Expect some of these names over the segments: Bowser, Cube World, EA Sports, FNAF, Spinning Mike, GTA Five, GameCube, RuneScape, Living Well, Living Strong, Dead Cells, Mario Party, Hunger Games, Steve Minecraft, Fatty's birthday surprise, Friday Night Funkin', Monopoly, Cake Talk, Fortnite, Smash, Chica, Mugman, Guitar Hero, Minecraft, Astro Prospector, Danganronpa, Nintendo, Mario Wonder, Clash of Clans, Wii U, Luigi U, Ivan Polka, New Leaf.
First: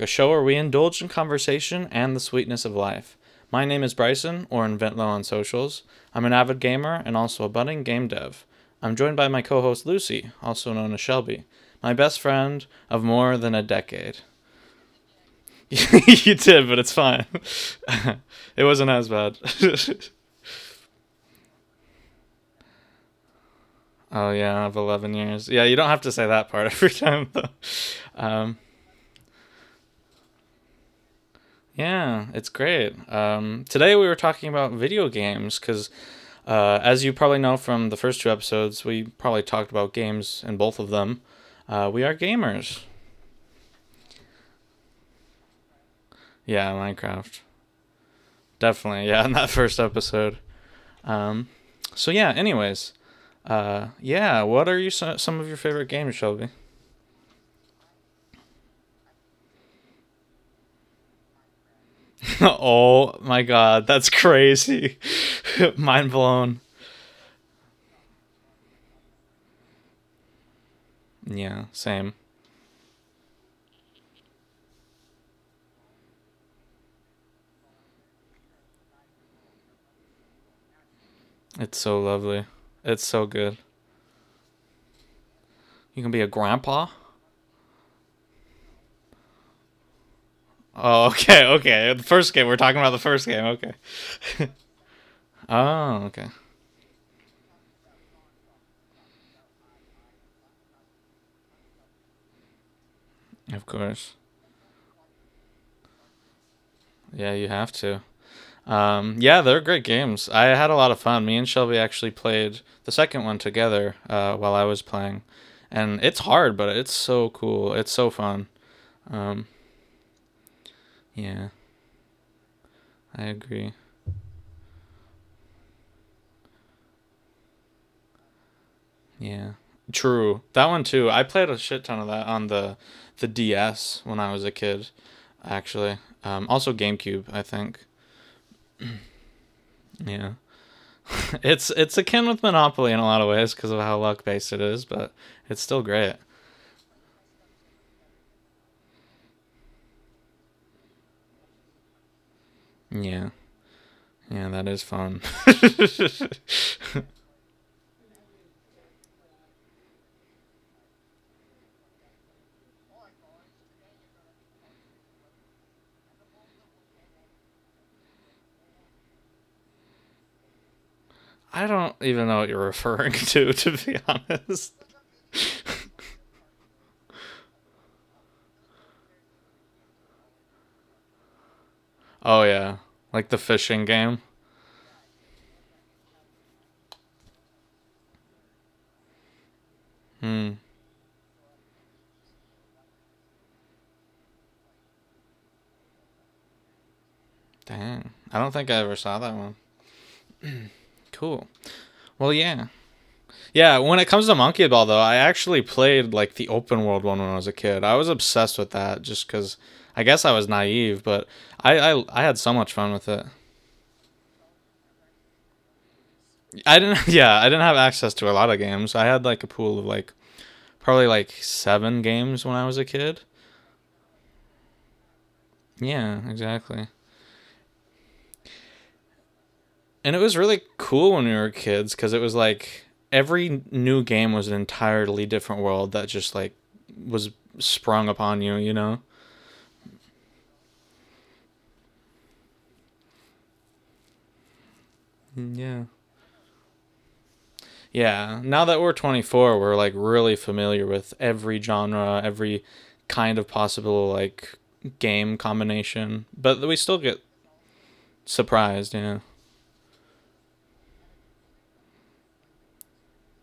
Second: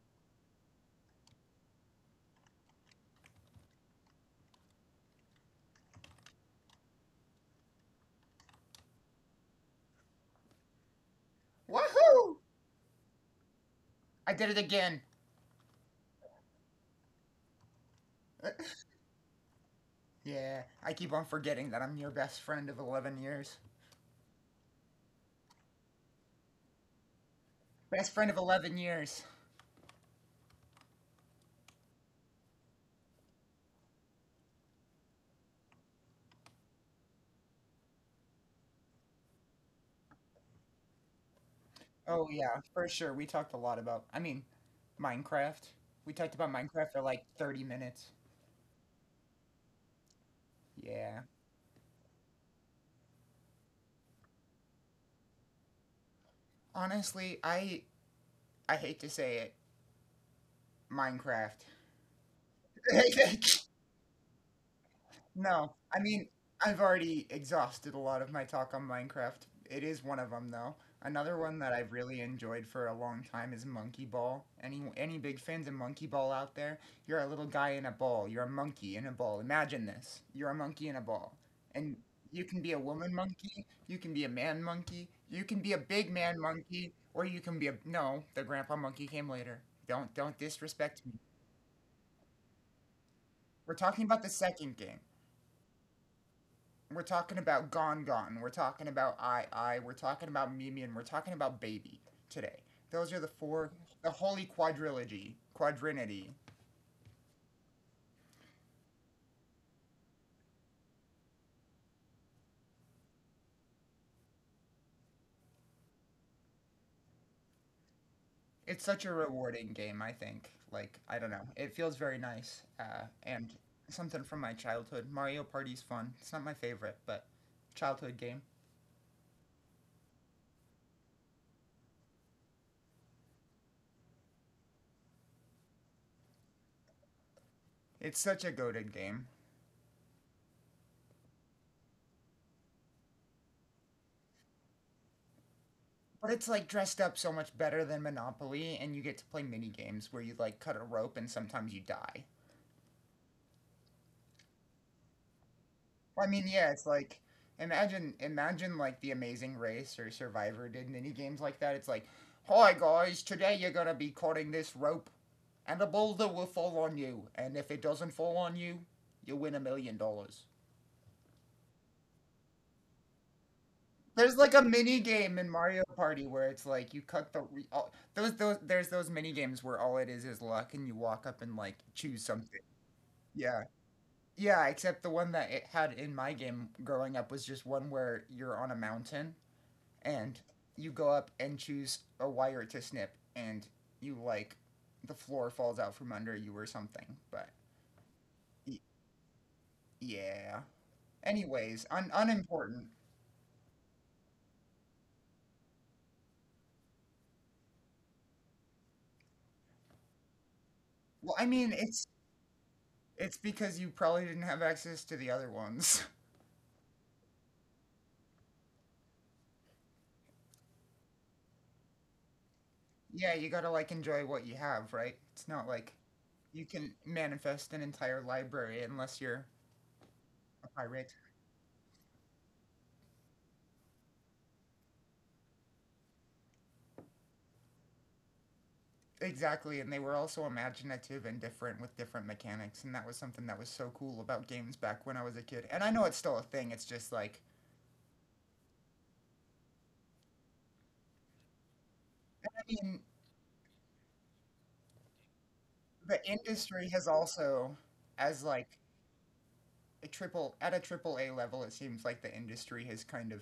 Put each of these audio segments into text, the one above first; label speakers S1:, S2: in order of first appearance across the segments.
S1: a show where we indulge in conversation and the sweetness of life. My name is Bryson, or Inventlow on socials. I'm an avid gamer and also a budding game dev. I'm joined by my co host Lucy, also known as Shelby, my best
S2: Woohoo!
S1: friend of more than a decade.
S2: I did it again.
S1: You did, but it's fine. It wasn't as bad.
S2: Yeah, I keep on forgetting that I'm your best friend of 11 years.
S1: Oh, yeah, of 11 years. Yeah, you don't have to say that part every time, though.
S2: Best friend of
S1: Um,
S2: 11 years.
S1: yeah, it's great. Today we were talking about video games because as you probably know from the first two episodes, we probably talked about games in both of them. We are
S2: Oh, yeah,
S1: gamers.
S2: for sure. We talked a lot about, I mean, Minecraft. We talked about
S1: Yeah,
S2: Minecraft for like
S1: Minecraft.
S2: 30 minutes.
S1: Definitely. Yeah, in that first episode.
S2: Yeah.
S1: Um, so, yeah, anyways. Yeah, what are some of your favorite games, Shelby?
S2: Honestly, I hate to say it, Minecraft.
S1: Oh my god, that's crazy.
S2: No, I
S1: Mind
S2: mean,
S1: blown.
S2: I've already exhausted a lot of my talk on Minecraft. It is one of them, though. Another one
S1: Yeah,
S2: that I've
S1: same.
S2: really enjoyed for a long time is Monkey Ball. Any big fans of Monkey Ball out there? You're a little guy in a ball. You're a monkey in a ball. Imagine this. You're a monkey in a ball.
S1: It's so
S2: And
S1: lovely.
S2: you can be a
S1: It's
S2: woman
S1: so good.
S2: monkey, you can be a man monkey, you can be a
S1: You can
S2: big
S1: be a
S2: man
S1: grandpa.
S2: monkey, or you can be a no, the grandpa monkey came later. Don't
S1: Oh,
S2: disrespect me.
S1: okay, okay. The first game, we're talking about the first game, okay.
S2: We're talking about the second game.
S1: Oh, okay.
S2: We're talking about Gone Gone. We're talking about I. We're talking about Mimi, and we're talking about Baby today. Those are the
S1: Of
S2: four,
S1: course.
S2: the holy quadrilogy, quadrinity.
S1: Yeah, you have to. Yeah, they're great games. I had a lot of fun. Me and Shelby actually played the second one together while I was playing, and it's hard, but it's so cool. It's so fun.
S2: It's such a
S1: Um,
S2: rewarding game. I think. Like I don't
S1: yeah,
S2: know. It feels very nice,
S1: I
S2: and
S1: agree.
S2: something from my childhood. Mario Party's fun. It's not my favorite, but childhood game.
S1: Yeah, true. That one too. I played a shit ton of that on the DS when I was a kid, actually. Also GameCube, I think.
S2: It's such a goaded game.
S1: Yeah. It's akin with Monopoly in a lot of ways because of how luck based it is, but it's still great.
S2: But it's like dressed up so much better than Monopoly, and you get to play mini games where you like cut a rope and sometimes you die.
S1: Yeah, yeah, that is fun.
S2: Well, I mean, yeah, it's like imagine like the Amazing Race or Survivor did mini games like that. It's like, hi guys, today you're gonna be cutting this rope, and a boulder will fall on you, and if it doesn't fall on you, you win $1 million.
S1: I don't even know what you're referring to, to be
S2: There's like a
S1: honest.
S2: mini game in Mario Party where it's like you all, those mini games where all it is luck and you walk up and like choose
S1: Oh
S2: something.
S1: yeah, like the
S2: Yeah.
S1: fishing game.
S2: Yeah, except the one that it had in my game growing up was just one where you're on a mountain and
S1: Hmm.
S2: you go up and choose a wire to snip, and you like the floor falls out from under you or something. But
S1: Dang, I don't think I
S2: y-
S1: ever saw that one.
S2: yeah.
S1: Cool.
S2: Anyways,
S1: Well, yeah.
S2: unimportant.
S1: Yeah, when it comes to Monkey Ball, though, I actually played like the open world one when I was a kid. I was obsessed with that just because I guess I was naive, but
S2: Well, I mean,
S1: I, I I had so much fun with it.
S2: it's because you probably didn't have access to the other ones.
S1: I didn't, yeah, I didn't have access to a lot of games. I had like a pool of like probably like seven games when I was a kid.
S2: Yeah, you gotta like enjoy what you have, right? It's not like
S1: Yeah,
S2: you
S1: exactly.
S2: can manifest an entire library unless you're
S1: And it was really
S2: a
S1: cool
S2: pirate.
S1: when we were kids because it was like every new game was an entirely different world that just like was sprung upon you, you know?
S2: Exactly, and they were also imaginative and different with different mechanics, and that was something that was so cool about games back when I was a kid. And
S1: Yeah.
S2: I know it's still a thing. It's just like
S1: Yeah, now that we're 24, we're like really familiar with every genre,
S2: I
S1: every
S2: mean,
S1: kind of possible like game
S2: the
S1: combination, but we
S2: industry
S1: still
S2: has
S1: get
S2: also, as like
S1: surprised, you know.
S2: a triple A level, it seems like the industry has kind of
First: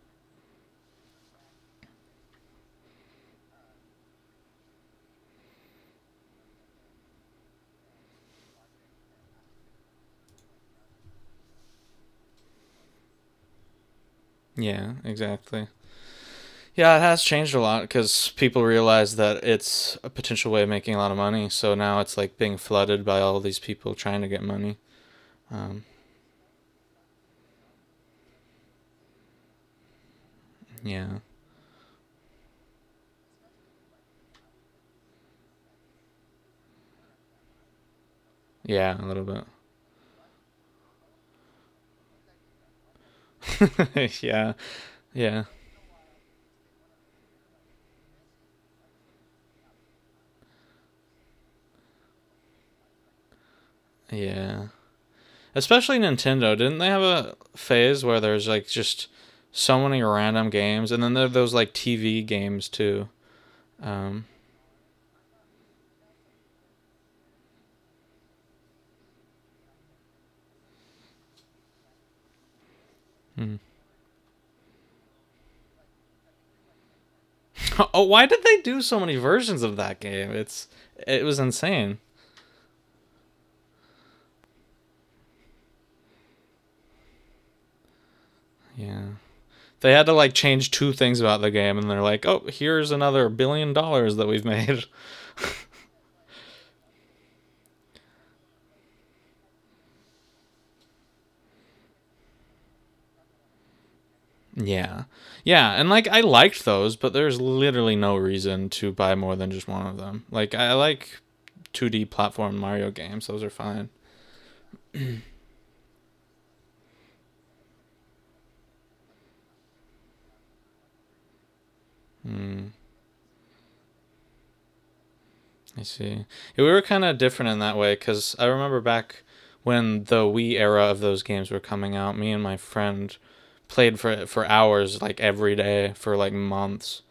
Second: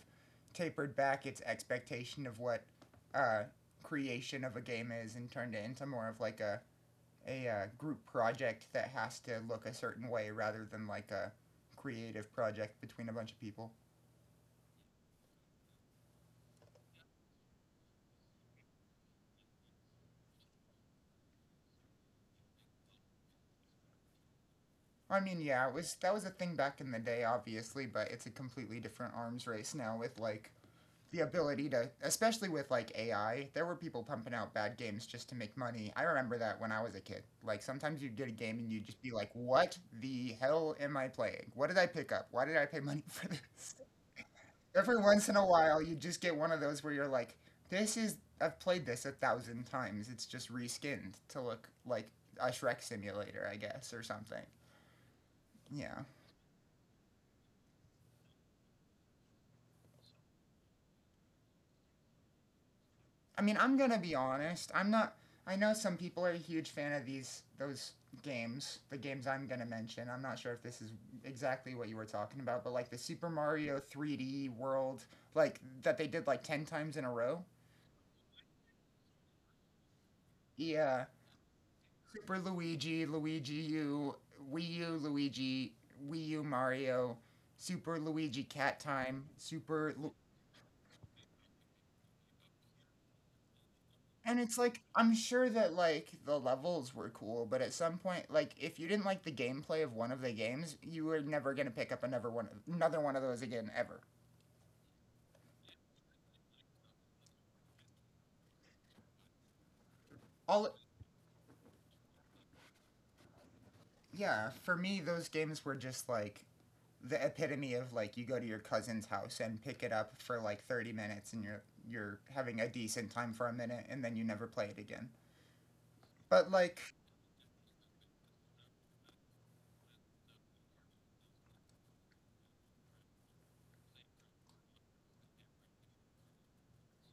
S2: tapered back its expectation of what uh, creation of a game is and turned it into more of like a group project that has to look a certain way rather than like a creative project between a bunch of people.
S1: Yeah, exactly. Yeah, it has changed a lot cuz people realize that it's a potential way of making a lot of money, so now it's like being flooded by all these people trying to get money.
S2: I mean, yeah, it
S1: Um,
S2: was that was a thing back in the day, obviously, but it's a completely different arms race now with like
S1: yeah.
S2: the ability to, especially with like AI. There were people pumping out bad games just to make money. I remember that when I was a kid. Like sometimes you did a game and you'd
S1: Yeah,
S2: just
S1: a
S2: be like,
S1: little
S2: "What the hell am I playing? What did I pick up? Why did I pay money for this?"
S1: bit. Yeah.
S2: Every once in
S1: Yeah.
S2: a while, you just get one of those where you're like, "This is I've played this a thousand times. It's just reskinned to look like a Shrek simulator, I guess, or something."
S1: Yeah. Especially
S2: Yeah.
S1: Nintendo, didn't they have a phase where there's like just so many random games, and then there are those like TV games too.
S2: I mean, I'm gonna be
S1: Um,
S2: honest. I'm not. I know some people are a huge fan of these those games. The games I'm gonna mention. I'm not sure if this is exactly what you were talking about, but like the Super
S1: hmm.
S2: Mario 3D World, like that they did like ten times in a row.
S1: Oh, why did they do so many versions of that game? It's
S2: Yeah,
S1: it was insane.
S2: Super Luigi, Luigi U, Wii U Luigi, Wii U Mario, Super Luigi Cat
S1: Yeah,
S2: Time, Super
S1: they had
S2: Lu-
S1: to like change two things about the game, and they're like, oh, here's another billion dollars that
S2: And
S1: we've
S2: it's like
S1: made.
S2: I'm sure that like the levels were cool, but at some point, like if you didn't like the gameplay of one of the games, you were never gonna pick up another one of those again ever.
S1: Yeah, yeah, and like I liked those, but there's literally no reason to buy more than just one of them. Like
S2: All
S1: I like 2D platform Mario games; those are fine.
S2: yeah, for me, those games were just like the epitome of like you go to your cousin's house and pick it up for like 30 minutes and you're having a
S1: Hmm.
S2: decent time for a minute and then you never play it again.
S1: I see.
S2: But
S1: Yeah, we
S2: like
S1: were kind of different in that way because I remember back when the Wii era of those games were coming out, me and my friend played for hours, like every day for like months,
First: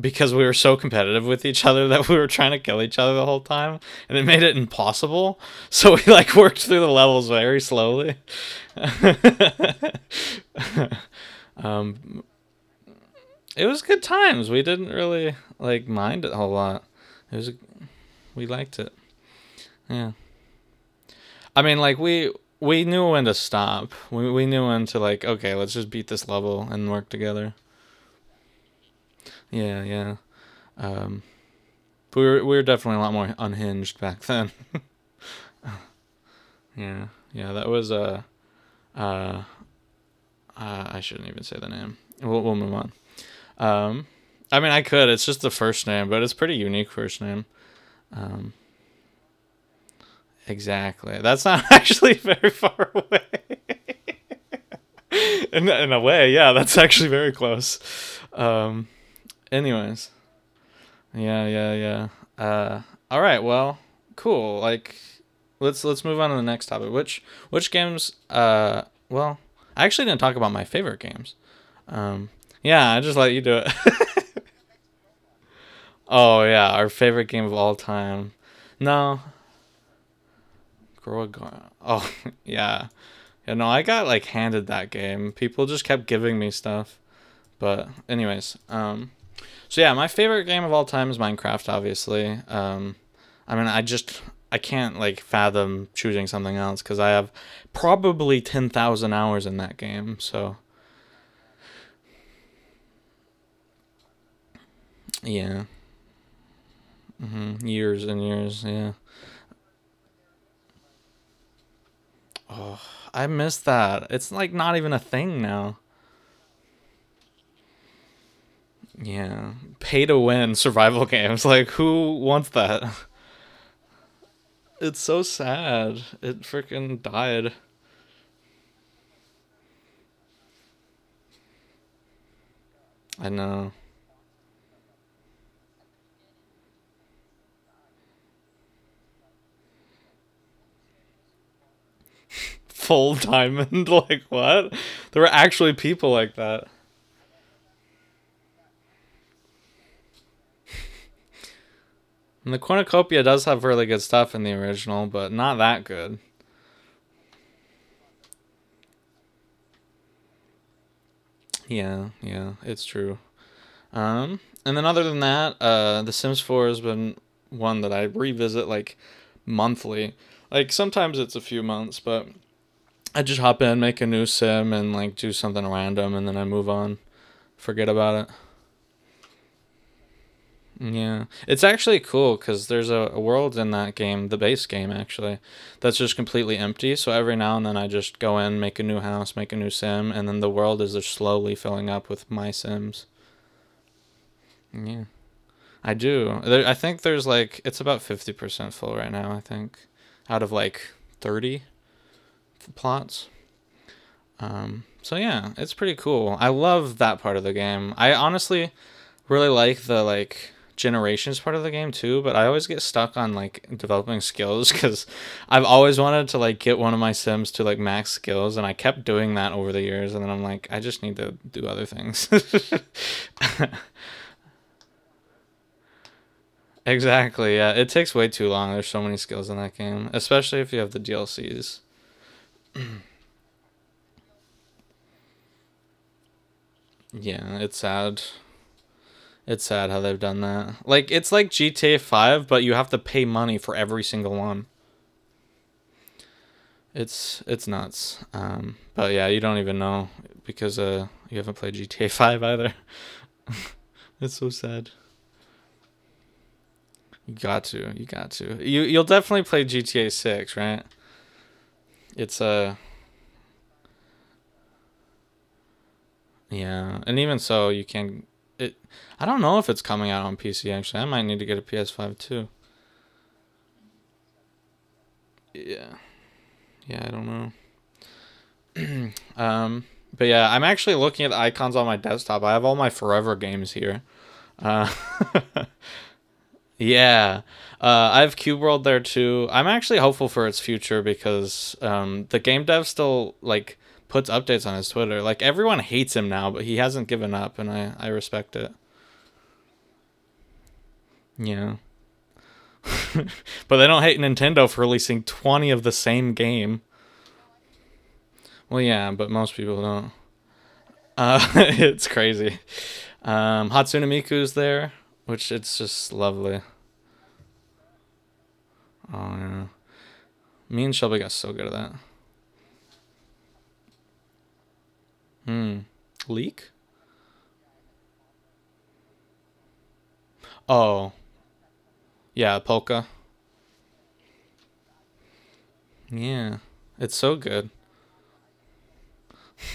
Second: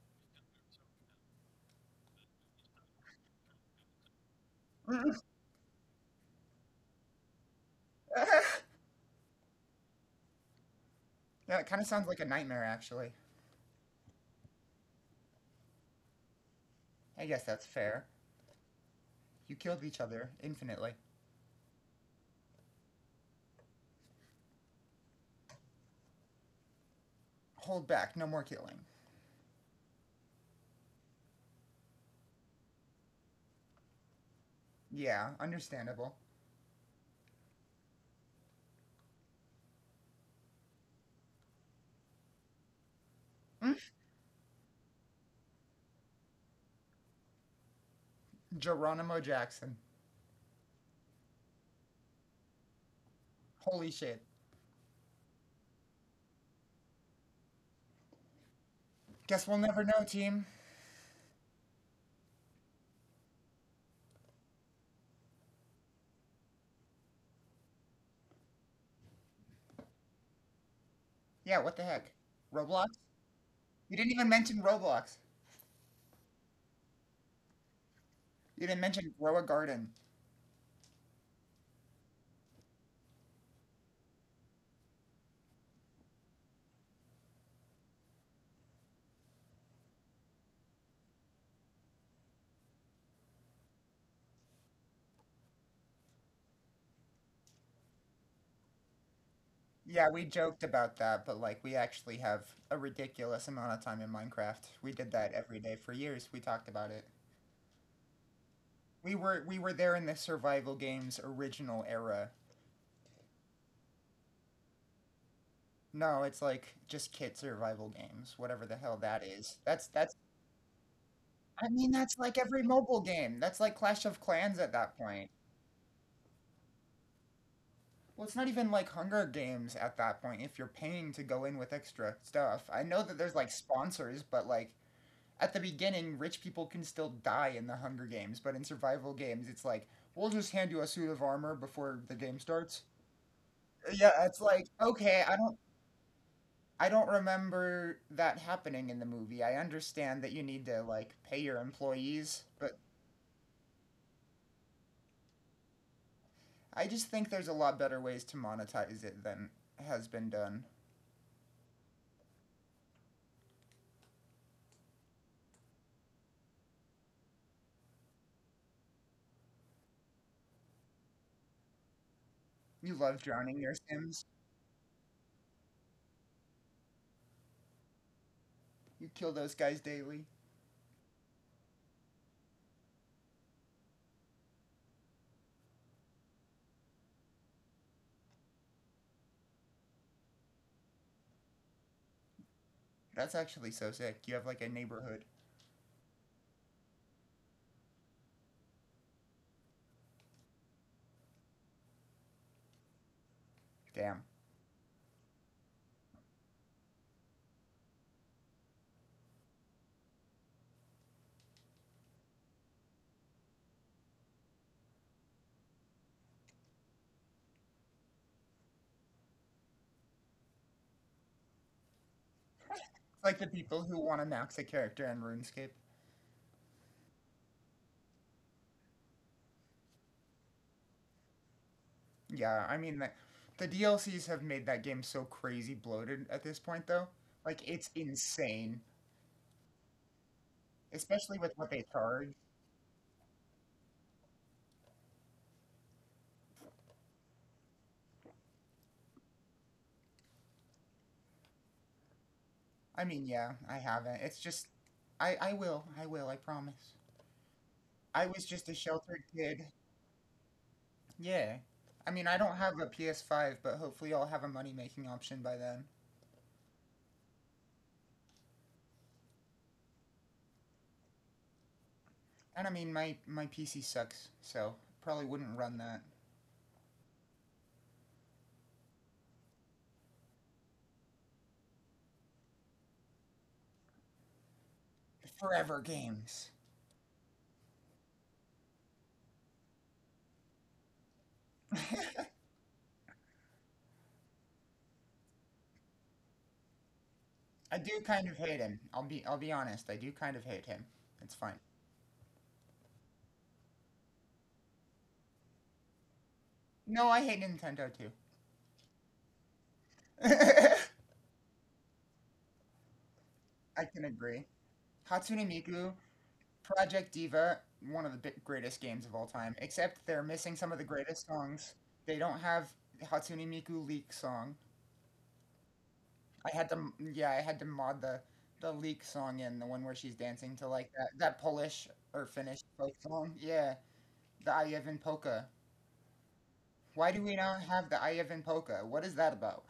S1: because we were so competitive with each other that we were trying to kill each other the whole time, and it made it
S2: yeah,
S1: impossible. So we like worked through the levels very slowly.
S2: it kind of sounds like a nightmare actually.
S1: It was good times. We didn't really like mind it a whole lot.
S2: I
S1: It
S2: guess
S1: was
S2: that's fair.
S1: we liked it.
S2: You killed each
S1: Yeah.
S2: other infinitely.
S1: I mean, like we knew when to stop. We knew when to like, okay, let's just beat this level and work together.
S2: Hold back, no more killing.
S1: Yeah, yeah. Um, but we were definitely a lot more unhinged back then.
S2: Yeah, understandable.
S1: Yeah, yeah. That was uh, uh I shouldn't even say the name. We'll move on.
S2: Mm.
S1: Um, I mean, I could. It's just the first name, but it's pretty unique first name.
S2: Geronimo Jackson.
S1: Exactly. That's not actually very far away.
S2: Holy shit.
S1: In a way, yeah, that's actually very close. Um,
S2: Guess we'll never know,
S1: anyways,
S2: team.
S1: yeah, yeah, yeah. Uh, all right. Well, cool. Like, let's move on to the next topic. Which games? Well, I actually didn't talk about my favorite games.
S2: Yeah, what the heck?
S1: Um, yeah, I
S2: Roblox?
S1: just let you do it.
S2: You didn't even mention Roblox.
S1: Oh yeah, our favorite game of all time.
S2: You didn't mention
S1: No,
S2: grow a garden.
S1: Grow Oh yeah, yeah. No, I got like handed that game. People just kept giving me stuff. But anyways, so yeah, my favorite game of all time is Minecraft, obviously. I mean, I can't like fathom choosing something else because I have probably 10,000 hours in that
S2: Yeah,
S1: game.
S2: we
S1: So
S2: joked about that, but like we actually have a ridiculous amount of time in Minecraft. We did that
S1: yeah,
S2: every day for years. We talked about it.
S1: years and years. Yeah,
S2: We were there in the survival games original era.
S1: I miss that. It's like not even a thing now.
S2: No, it's like just kid survival games, whatever the hell that
S1: Yeah,
S2: is. That's
S1: pay to
S2: that's
S1: win survival games. Like
S2: I mean,
S1: who
S2: that's like
S1: wants
S2: every
S1: that?
S2: mobile game. That's like Clash of Clans at
S1: It's
S2: that
S1: so
S2: point.
S1: sad. It freaking died.
S2: Well, it's not even like Hunger Games at that point if you're paying to go in with extra stuff. I know that
S1: I
S2: there's like
S1: know.
S2: sponsors, but like at the beginning, rich people can still die in the Hunger Games, but in survival games, it's like, we'll just hand you a suit of armor before the game starts.
S1: Full diamond. Like
S2: Yeah, it's like,
S1: what? There
S2: okay,
S1: were
S2: I don't
S1: actually people like that.
S2: I don't remember that happening in the movie. I understand that you need to like pay your employees,
S1: And the
S2: but
S1: cornucopia does have really good stuff in the original, but not that good.
S2: I just think there's a lot better ways to monetize it than has been done.
S1: Yeah, yeah, it's true. Um, and then other than that, The Sims 4 has been one that I revisit like monthly. Like sometimes it's a few months, but
S2: You
S1: I
S2: love
S1: just hop
S2: drowning
S1: in,
S2: your
S1: make a new
S2: Sims.
S1: sim, and like do something random, and then I move on, forget about it.
S2: You kill those guys daily.
S1: Yeah, it's actually cool because there's a world in that game, the base game actually, that's just completely empty. So every now and then I just go in, make a new house, make a new sim, and then the world is just slowly filling up with my sims.
S2: That's actually so sick. You have like a
S1: Yeah,
S2: neighborhood.
S1: I do. There, I think there's like it's about 50% full right now. I think out of like 30 plots.
S2: Damn.
S1: So yeah, it's pretty cool. I love that part of the game. I honestly really like the like generations part of the game too, but I always get stuck on like developing skills because I've always wanted to like get one of my sims to like max skills, and I kept doing that over the years, and then I'm like, I just need to do other things.
S2: It's like the people who want to max a character in RuneScape.
S1: Exactly, yeah, it takes way too long. There's so many skills in that game, especially if you have the dlcs.
S2: Yeah, I mean that the DLCs have made that game so crazy bloated at this point though.
S1: Yeah,
S2: Like
S1: it's
S2: it's
S1: sad.
S2: insane,
S1: It's sad how they've done that. Like it's
S2: especially
S1: like
S2: with what they
S1: gta
S2: charge.
S1: 5, but you have to pay money for every single one. It's nuts. But yeah, you don't even know because you haven't played GTA Five either.
S2: I mean, yeah, I haven't.
S1: It's
S2: It's
S1: so
S2: just
S1: sad.
S2: I will. I will, I promise.
S1: You got to. You
S2: I
S1: got
S2: was
S1: to.
S2: just a
S1: You'll
S2: sheltered
S1: definitely play
S2: kid.
S1: GTA Six, right?
S2: Yeah. I mean, I
S1: It's a...
S2: don't
S1: uh
S2: have a PS5, but hopefully I'll have a money making option by then.
S1: yeah, and even so, you can. It. I don't know if it's coming out on PC. Actually, I might need to get a PS Five too.
S2: And I mean, my PC sucks, so probably wouldn't run
S1: Yeah.
S2: that.
S1: Yeah. I don't know. Um. But yeah, I'm actually looking at the icons on my desktop. I have all my Forever games here. Uh,
S2: Forever games.
S1: Yeah, I have Cube World there too. I'm actually hopeful for its future because
S2: I
S1: the game dev still like puts updates on his Twitter. Like everyone hates him now, but he hasn't given up, and I
S2: do
S1: I
S2: kind of
S1: respect
S2: hate
S1: it.
S2: him. I'll be honest. I do kind of hate him. It's fine.
S1: Yeah, but they don't hate Nintendo for releasing 20 of the same game.
S2: No, I hate Nintendo too.
S1: Well, yeah, but most people don't. It's crazy.
S2: I
S1: Hatsune
S2: can agree.
S1: Miku's there,
S2: Hatsune
S1: which it's
S2: Miku,
S1: just lovely.
S2: Project Diva, one of the greatest games of all
S1: Oh
S2: time.
S1: yeah,
S2: Except they're missing some of
S1: me
S2: the
S1: and Shelby
S2: greatest
S1: got so good at
S2: songs.
S1: that.
S2: They don't have Hatsune Miku leak song.
S1: Hmm.
S2: I
S1: Leak?
S2: had to, yeah, I had to mod the leak song in the one where she's dancing to like
S1: Oh
S2: that Polish or
S1: yeah,
S2: Finnish folk
S1: Polka.
S2: song. Yeah, the Ivan Polka.
S1: Yeah.
S2: Why
S1: It's
S2: do
S1: so
S2: we not
S1: good.
S2: have the Ivan Polka? What is that about?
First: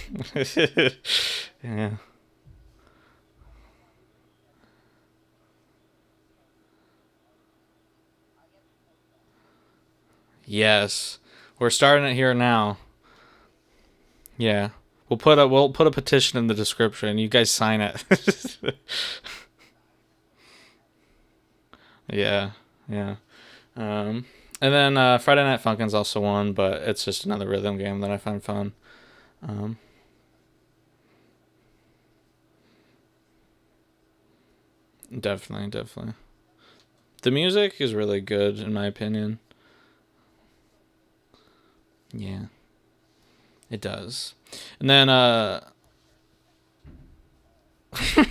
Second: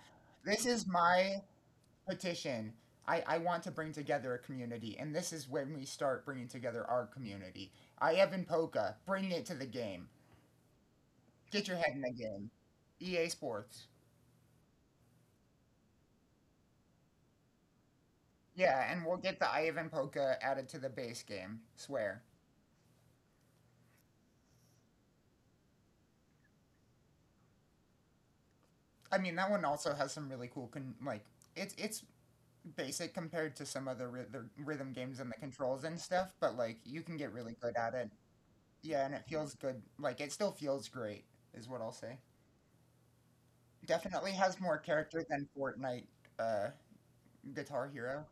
S2: This is my
S1: Yeah.
S2: petition. I want to bring together a community, and this is when we start bringing together our community. Ivan Polka, bring it to the game.
S1: Yes.
S2: Get
S1: We're
S2: your head in
S1: starting
S2: the
S1: it here
S2: game.
S1: now.
S2: EA Sports.
S1: Yeah. We'll put a petition in the description. You guys sign it.
S2: Yeah, and we'll get the Ivan Polka added to the base game. Swear.
S1: Yeah. Yeah. Um and then Friday Night Funkin's also one, but it's just another rhythm game that I find fun.
S2: I mean, that one
S1: Um,
S2: also has some really cool like it's basic compared to some other the rhythm games and the
S1: Definitely,
S2: controls and
S1: definitely.
S2: stuff, but like you can get
S1: The
S2: really good
S1: music
S2: at
S1: is
S2: it.
S1: really good in my
S2: Yeah, and it
S1: opinion.
S2: feels good. Like it still feels great, is what I'll say.
S1: Yeah, it
S2: Definitely
S1: does.
S2: has more
S1: And then
S2: character than Fortnite uh, Guitar Hero.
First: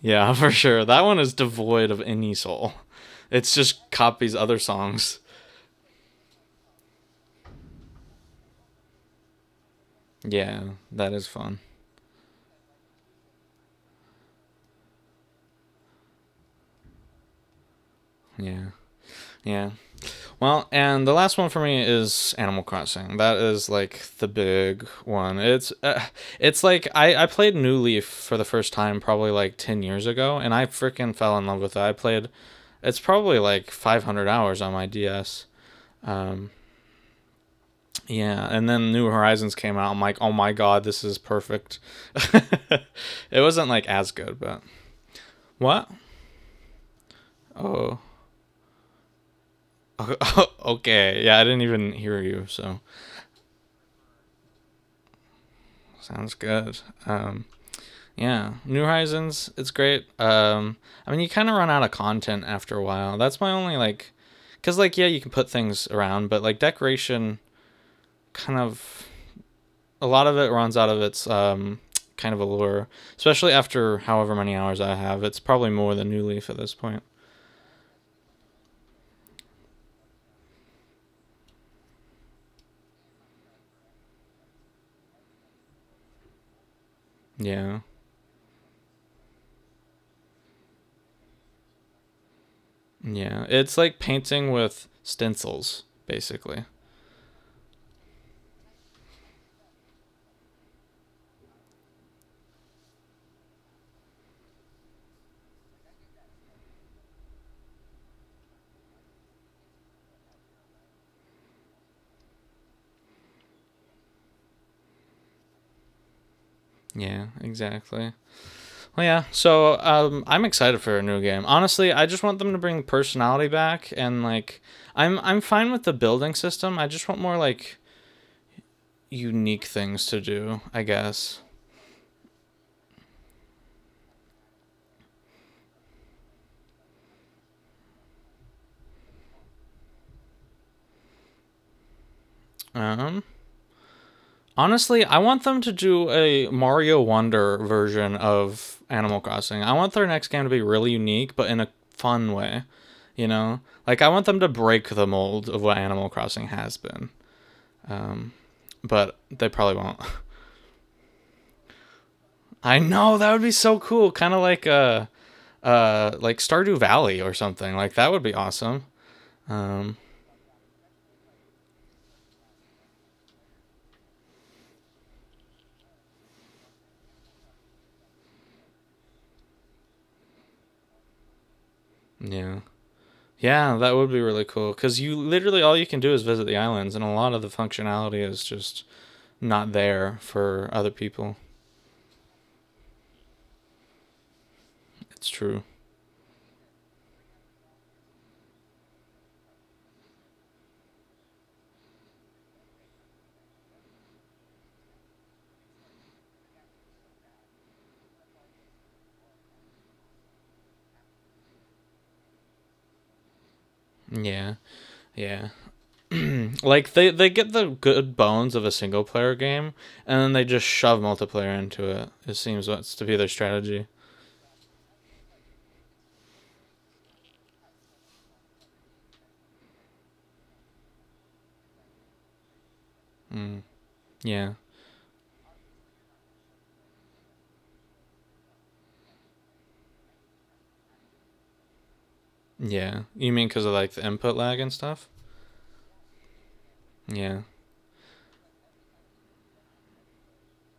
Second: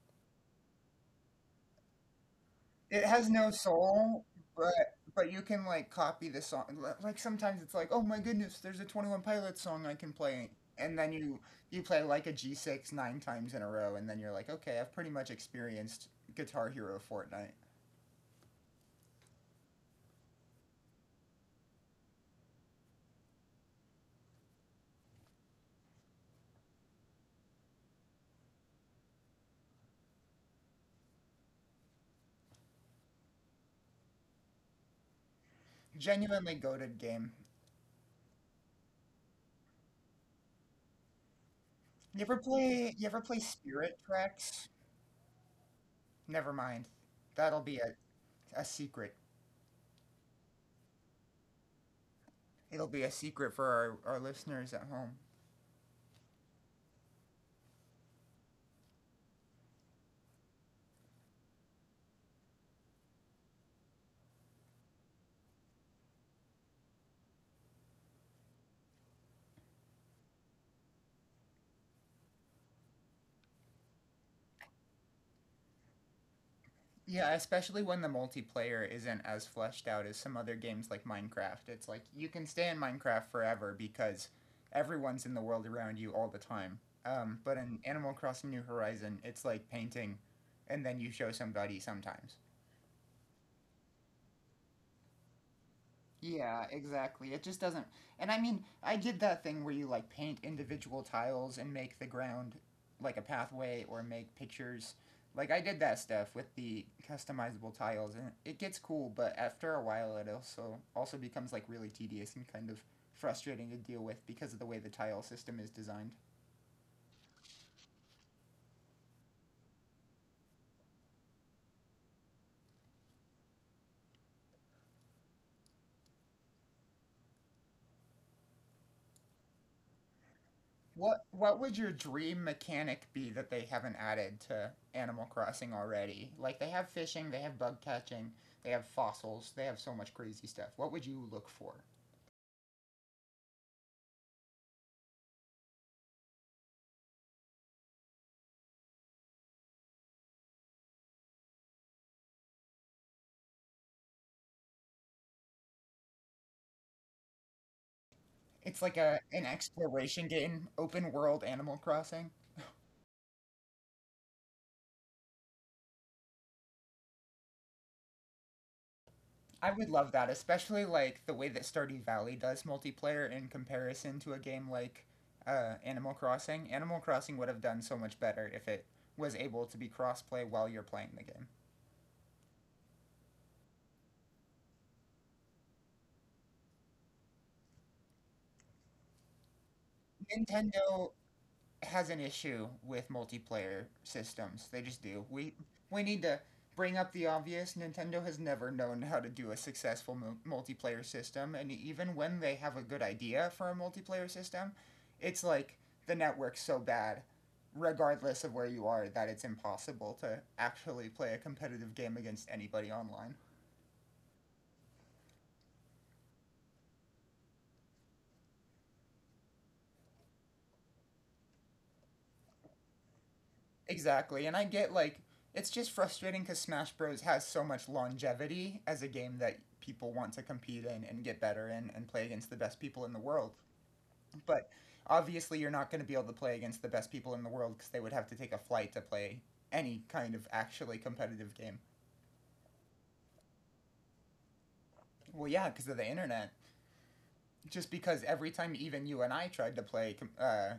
S1: yeah, for sure. That one is devoid of any soul.
S2: It has no
S1: It's just
S2: soul,
S1: copies other
S2: but
S1: songs.
S2: but you can like copy the song. Li- Like sometimes it's like, oh my goodness, there's a Twenty One Pilots song I can play,
S1: Yeah,
S2: and then
S1: that is
S2: you
S1: fun.
S2: you play like a G six nine times in a row, and then you're like, okay, I've pretty much experienced Guitar Hero Fortnite.
S1: Yeah. Yeah. Well, and the last one for me is Animal Crossing. That is like the big one. It's like I played New Leaf for the first time probably like 10 years ago, and I freaking fell in love with it. I played it's probably like 500 hours on my DS. Um
S2: Genuinely goaded game.
S1: Yeah, and then New Horizons came out. I'm like, oh my god, this is perfect.
S2: You ever play? You ever play
S1: It wasn't like
S2: Spirit
S1: as good, but
S2: Tracks?
S1: what?
S2: Never mind. That'll be
S1: Oh,
S2: a secret.
S1: okay. Yeah, I didn't even hear you, so
S2: It'll be a secret for our listeners at home.
S1: sounds good. Um, yeah, New Horizons, it's great. I mean, you kind of run out of content after a while. That's my only like, cause like yeah, you can put things around, but like decoration kind of a lot of it runs out of its kind of allure, especially after however many hours I have. It's probably more than New Leaf at this point.
S2: Yeah, especially when the multiplayer isn't as fleshed out as some other games like Minecraft. It's like you can stay in Minecraft forever because everyone's in the world around you all the time. But in
S1: Yeah,
S2: Animal Crossing New Horizon, it's like painting and then you show somebody sometimes.
S1: yeah. It's like painting with stencils,
S2: Yeah,
S1: basically.
S2: exactly. It just doesn't. And I mean, I did that thing where you like paint individual tiles and make the ground like a pathway or make pictures. Like I did that stuff with the customizable tiles, and it gets cool, but after a while it also becomes like really tedious and kind of frustrating to deal with because of the way the tile system is designed.
S1: Yeah, exactly. Well, yeah. So I'm excited for a new game. Honestly, I just want them to bring personality back, and like, I'm fine with the building system. I just want more like unique things to do. I
S2: What
S1: guess.
S2: what would your dream mechanic be that they haven't added to Animal Crossing already? Like they have fishing, they have bug catching, they have fossils, they have so much crazy stuff. What would you look for?
S1: Um, Honestly, I want them to do a Mario Wonder version of Animal Crossing. I want their next game to be really unique, but in a fun way. You know, like I want them to break the mold of what Animal Crossing has been,
S2: It's like
S1: but
S2: a an
S1: they probably won't.
S2: exploration game, open world Animal Crossing.
S1: I know that would be so cool, kind of like Stardew Valley or something. Like that would be awesome.
S2: I would
S1: Um,
S2: love that, especially like the way that Stardew Valley does multiplayer in comparison to a game like Animal Crossing. Animal Crossing would have done so much better if it was able to be crossplay while you're playing the game.
S1: yeah. Yeah, that would be really cool because you literally all you can do is visit the islands, and a lot of the functionality is just not there for other
S2: Nintendo
S1: people.
S2: has an issue with multiplayer systems. They just do.
S1: It's
S2: We
S1: true.
S2: we need to bring up the obvious. Nintendo has never known how to do a successful multiplayer system, and even when they have a good idea for a multiplayer system, it's like the network's so bad, regardless of where you are, that it's impossible to actually play a competitive game against anybody online.
S1: Yeah, yeah. Like they get the good bones of a single player game, and then they just shove multiplayer into it. It seems what's to be their strategy.
S2: Exactly. And I get like it's just frustrating because Smash Bros has so much longevity as a game that people want to compete in and get better in and play against the best people in the world.
S1: Mm, yeah,
S2: But obviously, you're not going to be able to play against the best people in the world because they would have to take a flight to play any kind of actually competitive game.
S1: yeah. You mean because of like the input lag and stuff?
S2: Well, yeah, because of the internet.
S1: Yeah.
S2: Just because every time even you and I tried to play,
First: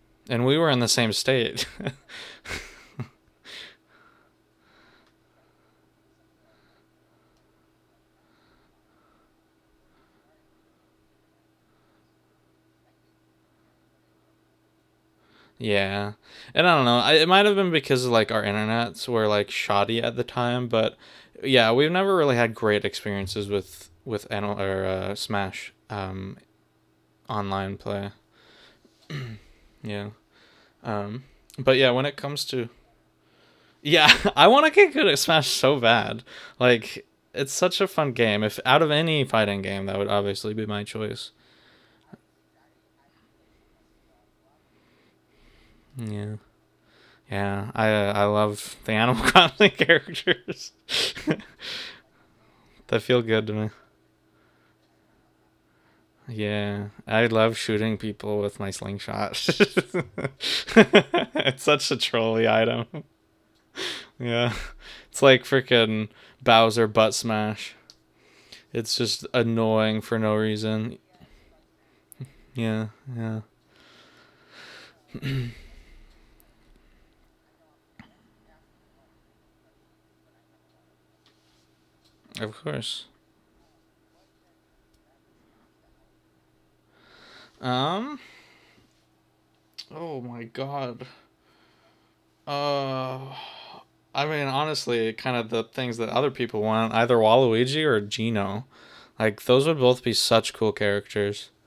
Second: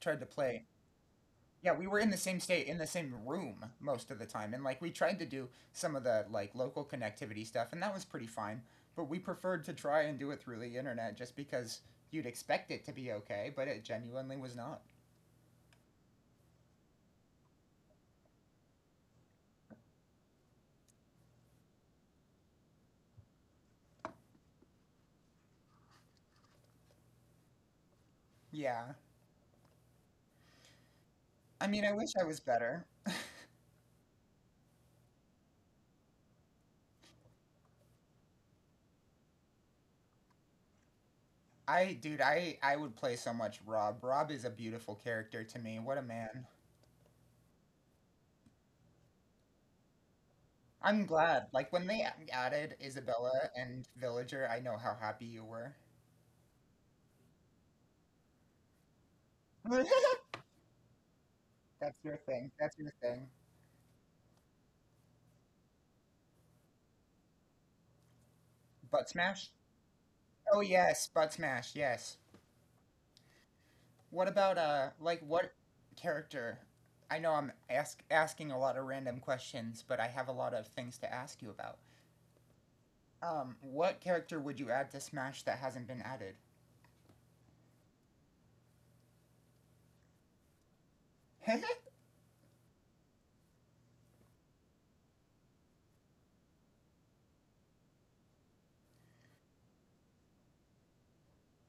S2: tried to
S1: And we
S2: play.
S1: were in the same state.
S2: Yeah, we were in the same state, in the same room most of the time. And like we tried to do some of the like local connectivity stuff, and that was pretty fine. But we preferred to try and do it through the internet just because you'd expect it to be okay, but it genuinely was not.
S1: Yeah. And I don't know. It might have been because like our internets were like shoddy at the time, but yeah, we've never really had great experiences with Anal- or Smash online play.
S2: Yeah.
S1: Yeah.
S2: I
S1: Um,
S2: mean, I wish I
S1: but yeah,
S2: was
S1: when it
S2: better.
S1: comes to yeah, I want to get good at Smash so bad. Like it's such a fun game. If out of any fighting game, that would obviously be my choice.
S2: Dude, I would play so much Rob. Rob is a beautiful character to me. What a
S1: Yeah.
S2: man.
S1: Yeah, I love the Animal Crossing characters.
S2: I'm glad. Like when they added
S1: They feel good
S2: Isabella
S1: to me.
S2: and Villager, I know how happy you were.
S1: Yeah, I love shooting people with my slingshot.
S2: That's
S1: It's such a
S2: your
S1: trolley
S2: thing. That's
S1: item.
S2: your thing.
S1: Yeah, it's like freaking Bowser butt smash. It's
S2: Butt
S1: just
S2: smash?
S1: annoying for no
S2: Oh
S1: reason.
S2: yes, Bud Smash, yes.
S1: Yeah, yeah.
S2: What about like what character? I know I'm asking a lot of random questions, but I have a lot of things to ask you about.
S1: Of course.
S2: What character would you add to Smash that hasn't been added?
S1: Um. Oh my god. Uh. I mean, honestly, kind of the things that other people want, either Waluigi or Geno, like those would both be such cool characters.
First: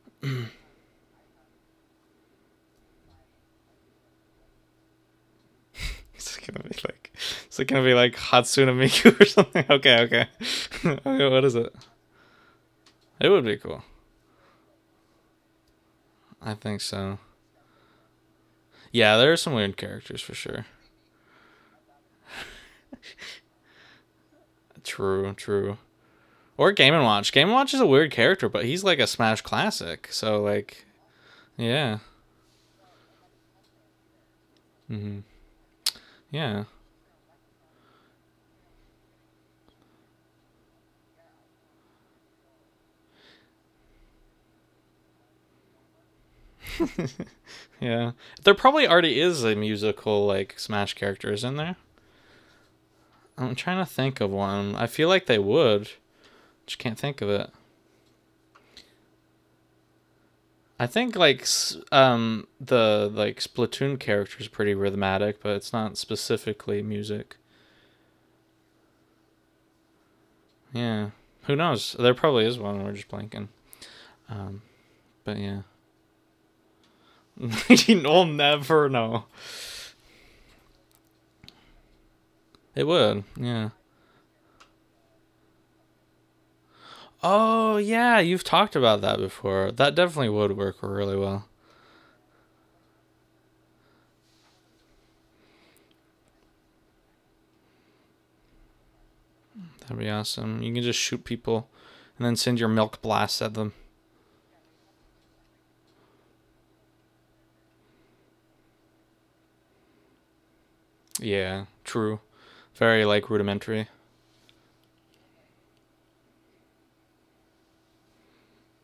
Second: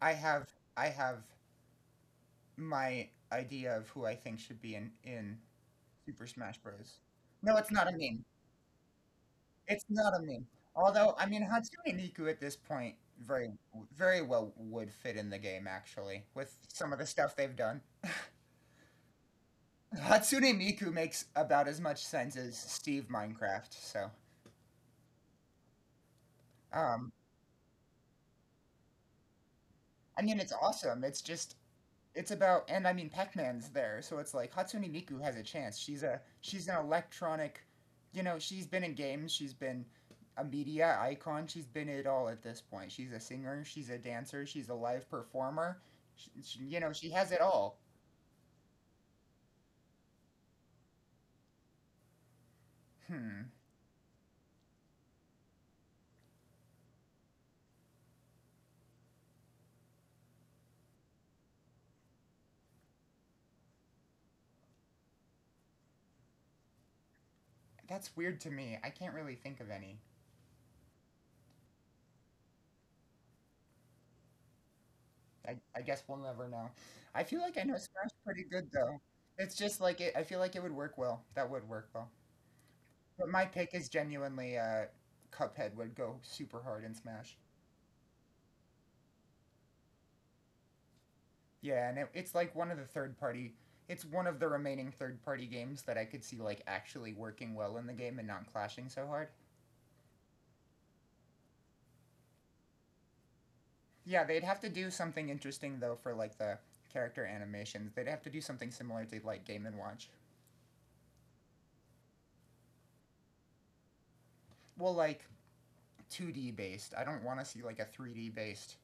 S2: I have I have my idea of who I think should be in Super
S1: It's
S2: Smash
S1: gonna be
S2: Bros.
S1: like,
S2: No,
S1: it's like
S2: it's
S1: gonna
S2: not a
S1: be like
S2: meme.
S1: Hatsune Miku or something.
S2: It's
S1: Okay,
S2: not a
S1: okay.
S2: meme. Although, I
S1: Okay,
S2: mean,
S1: what is it?
S2: Hatsune Miku at this point
S1: It would
S2: very
S1: be cool.
S2: very well would fit in the game actually
S1: I
S2: with
S1: think
S2: some of the
S1: so.
S2: stuff they've done.
S1: Yeah, there are some weird characters for
S2: Hatsune
S1: sure.
S2: Miku makes about as much sense as Steve Minecraft. So,
S1: True, true. Or Game and
S2: um,
S1: Watch. Game and Watch is a weird character, but he's like a Smash classic.
S2: I mean,
S1: So
S2: it's
S1: like,
S2: awesome. It's just
S1: yeah.
S2: it's about, and I mean, Pac-Man's there, so it's like Hatsune Miku
S1: Hmm.
S2: has a chance. She's a
S1: Yeah.
S2: she's an electronic, you know, she's been in games, she's been a media icon, she's been it all at this point. She's a singer, she's a dancer, she's a live performer. You know, she has it all.
S1: Yeah. There probably already is a musical like Smash character, isn't there?
S2: Hmm,
S1: I'm trying to think of one. I feel like they would. Just can't think of it. I think like the like Splatoon character is pretty rhythmatic, but it's not specifically music.
S2: that's weird to me. I can't really think of any.
S1: Yeah. Who knows? There probably is one. We're just blanking. Um. But yeah.
S2: I guess we'll never know. I feel like I know Smash
S1: You'll
S2: pretty good
S1: never
S2: though.
S1: know.
S2: It's just I feel like it would work well. That would work well.
S1: It would.
S2: But my
S1: Yeah.
S2: pick is genuinely Cuphead would go super hard in Smash.
S1: Oh yeah. You've talked about that before. That definitely would work really well.
S2: Yeah, and it's like one of the third party. It's one of the remaining third party games that I could see like actually working well in the game and not clashing so hard.
S1: That'd be awesome. You can just shoot people and then send your milk blasts at them.
S2: Yeah, they'd have to do something interesting though for like the character animations. They'd have to do something similar to like Game and Watch.
S1: Yeah, true. Very like rudimentary.
S2: Well, like 2D based. I don't want to see like a 3D based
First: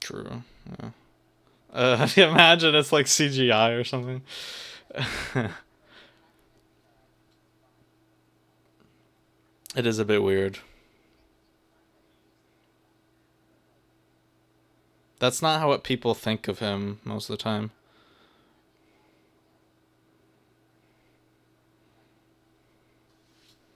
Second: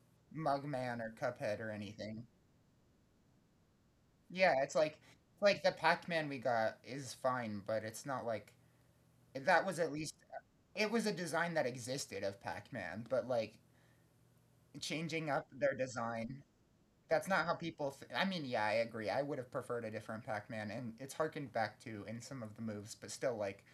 S1: True. Yeah.
S2: Mugman or Cuphead or anything.
S1: Imagine it's like CGI or something.
S2: Yeah, it's like the Pac-Man we got is fine, but it's not like that was
S1: It
S2: at
S1: is a
S2: least
S1: bit weird.
S2: it was a design that existed of Pac-Man, but like changing
S1: That's
S2: up
S1: not how
S2: their
S1: what people
S2: design.
S1: think of him
S2: That's
S1: most of the
S2: not how
S1: time.
S2: people. I mean, yeah, I agree. I would have preferred a different Pac-Man, and it's harkened back to in some of the moves, but still, like,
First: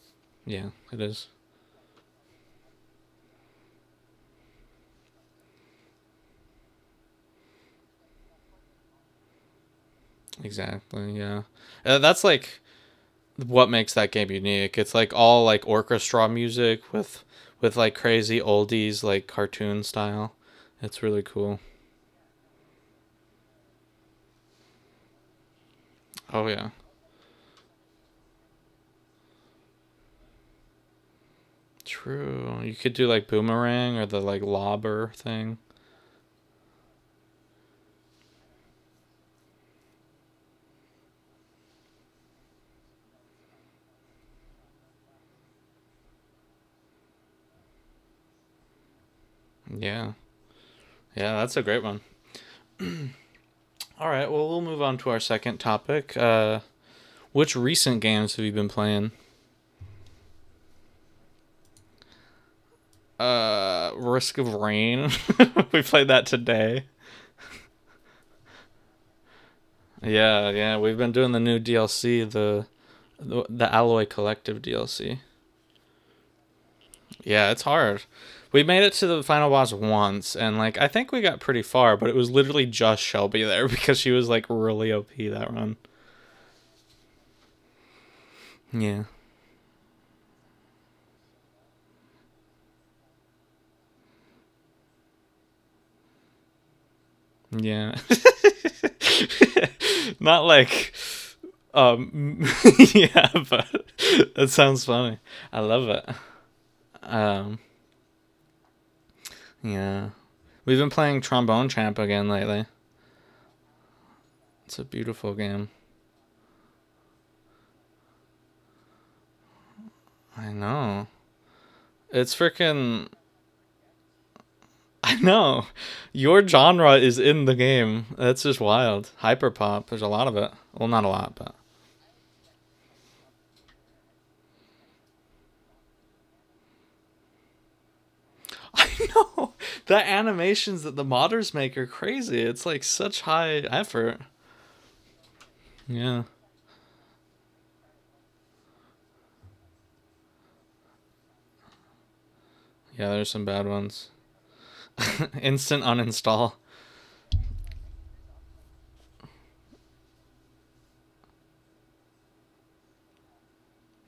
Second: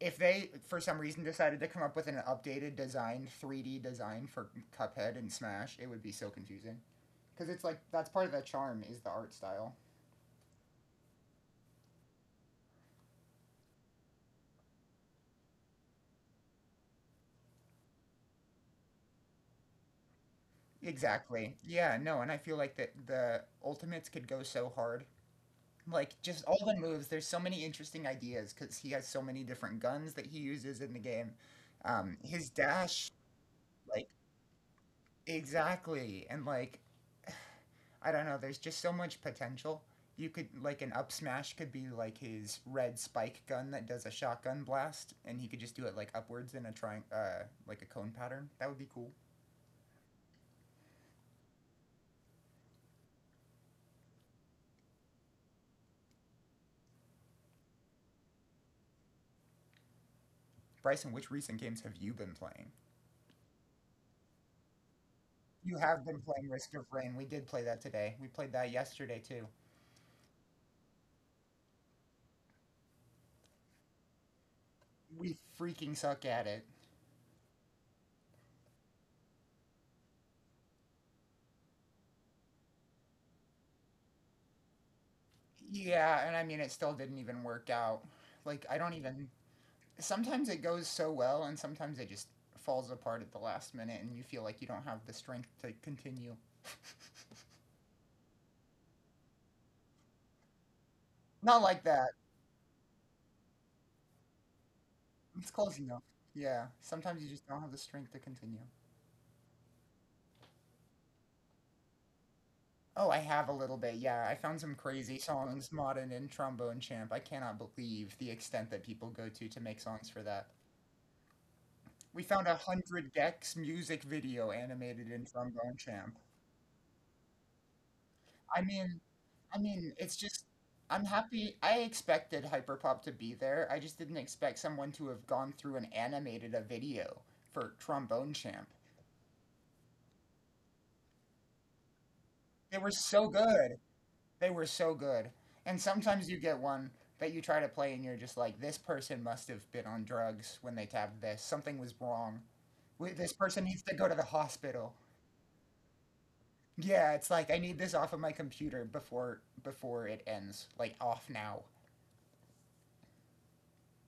S2: if they
S1: Yeah,
S2: for some
S1: it
S2: reason
S1: is.
S2: decided to come up with an updated design, 3D design for Cuphead and Smash, it would be so confusing. Because it's like that's part of the charm is the art style.
S1: Exactly. Yeah. That's like what makes that game unique. It's like all like orchestra music with like crazy oldies like cartoon style. It's really
S2: Exactly.
S1: cool.
S2: Yeah, no, and I feel like that the Ultimates could go so hard. Like just
S1: Oh
S2: all
S1: yeah.
S2: the moves, there's so many interesting ideas cuz he has so many different guns that he uses in the game. His
S1: True. You could do
S2: dash
S1: like boomerang or
S2: like
S1: the like lobber thing.
S2: exactly and like I don't know, there's just so much potential. You could like an up smash could be like his red spike gun that does a shotgun blast, and he could just do it like upwards in a like a cone pattern. That would be cool.
S1: Yeah. Yeah, that's a great one. All right. Well, we'll move on to our second topic. Which recent games have you been playing?
S2: Bryson, which recent games have you been playing?
S1: Risk of Rain.
S2: You
S1: We
S2: have
S1: played
S2: been
S1: that
S2: playing Risk
S1: today.
S2: of Rain. We did play that today. We played that yesterday too.
S1: Yeah, yeah. We've been doing the new DLC, the Alloy Collective DLC.
S2: We freaking suck at it.
S1: Yeah, it's hard. We made it to the final boss once, and like I think we got pretty far, but it was literally just Shelby there because she was like really OP that run.
S2: Yeah, and I mean, it still didn't even work out. Like, I don't
S1: Yeah.
S2: even. Sometimes it goes so well, and sometimes it just falls apart at the last minute, and you feel like you don't have the strength to continue.
S1: Yeah. Not like
S2: Not like that.
S1: um yeah, but that sounds funny.
S2: It's
S1: I
S2: close
S1: love
S2: enough.
S1: it.
S2: Yeah, sometimes you just
S1: Um,
S2: don't have the strength to continue.
S1: yeah. We've been playing Trombone Champ again lately.
S2: Oh, I have a little bit. Yeah, I found some
S1: It's a
S2: crazy
S1: beautiful game.
S2: songs, Modern and Trombone Champ. I cannot believe the extent that people go to make songs for that.
S1: I know.
S2: We
S1: It's
S2: found a
S1: freaking
S2: hundred Gex music video animated
S1: I
S2: in
S1: know.
S2: Trombone Champ.
S1: Your genre is in the game. That's just
S2: I mean,
S1: wild. Hyperpop, there's a
S2: it's
S1: lot of
S2: just
S1: it. Well, not
S2: I'm
S1: a lot, but
S2: happy. I expected Hyperpop to be there. I just didn't expect someone to have gone through and animated a video for Trombone Champ.
S1: I know. The animations that the modders make are crazy. It's
S2: They
S1: like
S2: were
S1: such
S2: so
S1: high
S2: good.
S1: effort.
S2: They were so good. And
S1: Yeah.
S2: sometimes you get one that you try to play, and you're just like, this person must have been on drugs when they tabbed this. Something was wrong.
S1: Yeah,
S2: Wait,
S1: there's
S2: this
S1: some
S2: person
S1: bad
S2: needs to go
S1: ones.
S2: to the hospital.
S1: Instant uninstall.
S2: Yeah, it's like I need this off of my computer before it ends. Like off now.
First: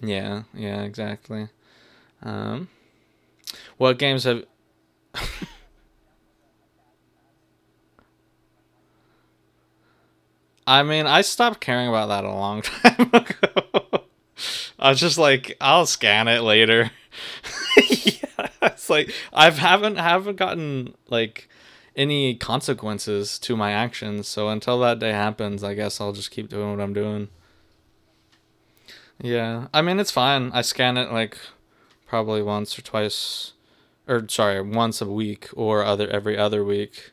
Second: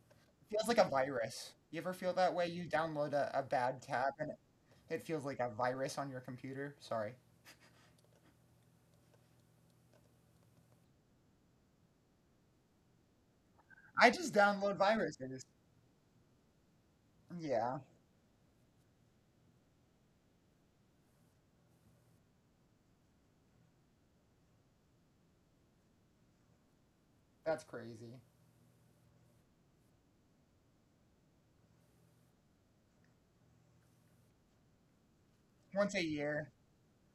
S1: Yeah,
S2: Feels like
S1: yeah,
S2: a
S1: exactly.
S2: virus. You ever feel that way? You
S1: Um,
S2: download a bad
S1: what
S2: tab
S1: games
S2: and
S1: have?
S2: it feels like a virus on your computer. Sorry.
S1: I mean, I stopped caring about that a long time ago.
S2: I just download
S1: I was just
S2: viruses.
S1: like, I'll scan it later.
S2: Yeah,
S1: Yeah, it's like I've haven't gotten like any consequences to my actions. So until that day happens, I guess I'll just keep doing what I'm doing.
S2: that's crazy.
S1: Yeah, I mean it's fine. I scan it like probably once or twice, or sorry, once a week or
S2: Once a
S1: other every
S2: year.
S1: other week.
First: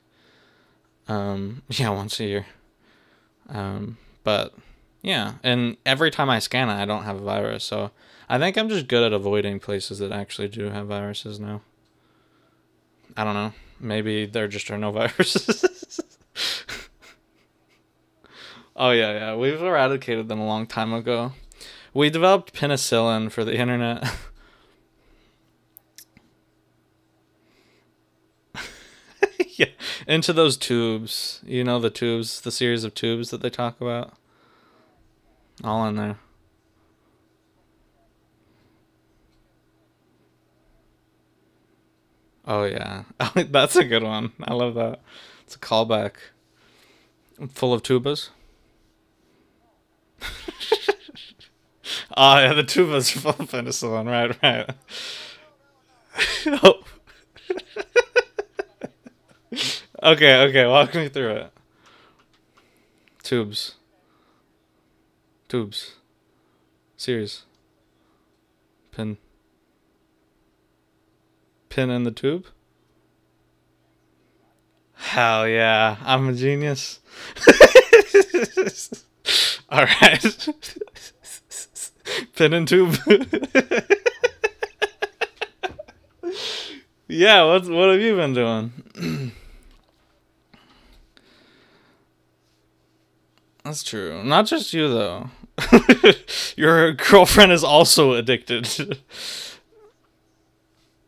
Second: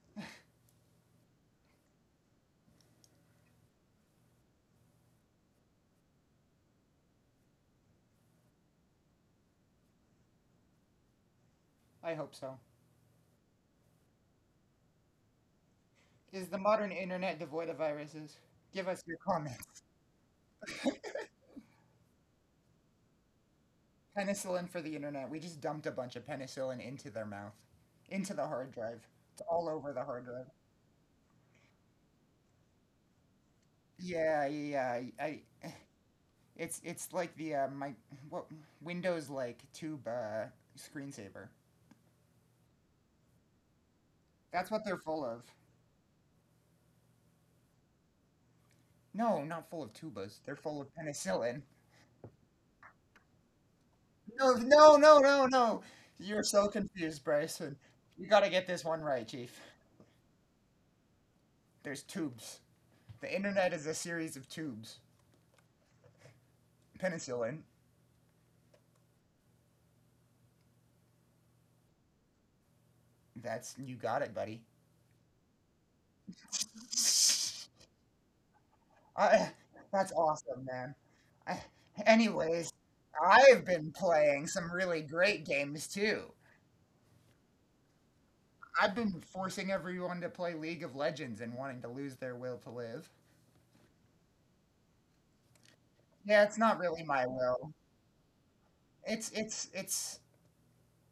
S1: Yeah, once a year. Um, but yeah, and every time I scan it, I don't have a virus. So I think I'm just good at avoiding places that actually do have viruses now.
S2: I hope so.
S1: I don't know. Maybe there just are no viruses.
S2: Is the modern internet devoid of viruses? Give
S1: Oh,
S2: us
S1: yeah,
S2: your
S1: yeah. We've
S2: comments.
S1: eradicated them a long time ago. We developed penicillin for the internet.
S2: Penicillin for the internet. We just dumped a bunch of penicillin into their mouth, into the hard drive. It's all
S1: Yeah.
S2: over the hard
S1: Into
S2: drive.
S1: those tubes. You know, the tubes, the series of tubes that they talk about?
S2: Yeah, yeah, yeah. I
S1: All in there.
S2: It's like the my what Windows like tube screensaver.
S1: Oh, yeah. That's a good one. I
S2: That's
S1: love
S2: what they're
S1: that.
S2: full of.
S1: It's a callback. Full of tubas.
S2: No, not full of tubas. They're full of penicillin.
S1: Oh, yeah, the two of us are on penicillin, right,
S2: No,
S1: right.
S2: no, no, no, no. You're so
S1: Oh,
S2: confused, Bryson. You gotta get this one right, Chief.
S1: okay, okay, walk me through it.
S2: There's tubes. The internet
S1: Tubes,
S2: is a series of tubes.
S1: tubes, series,
S2: Penicillin.
S1: pin, pin in the tube.
S2: That's you got it, buddy.
S1: Hell yeah, I'm a genius.
S2: I,
S1: All
S2: that's
S1: right,
S2: awesome, man. I,
S1: pin
S2: Anyways,
S1: and tube.
S2: I've been playing some really great games too.
S1: Yeah, what have you been doing?
S2: I've been forcing everyone to play League of Legends and wanting to lose their will to live.
S1: That's true. Not just you though.
S2: Yeah, it's not
S1: Your
S2: really my
S1: girlfriend is
S2: will.
S1: also addicted.
S2: It's it's it's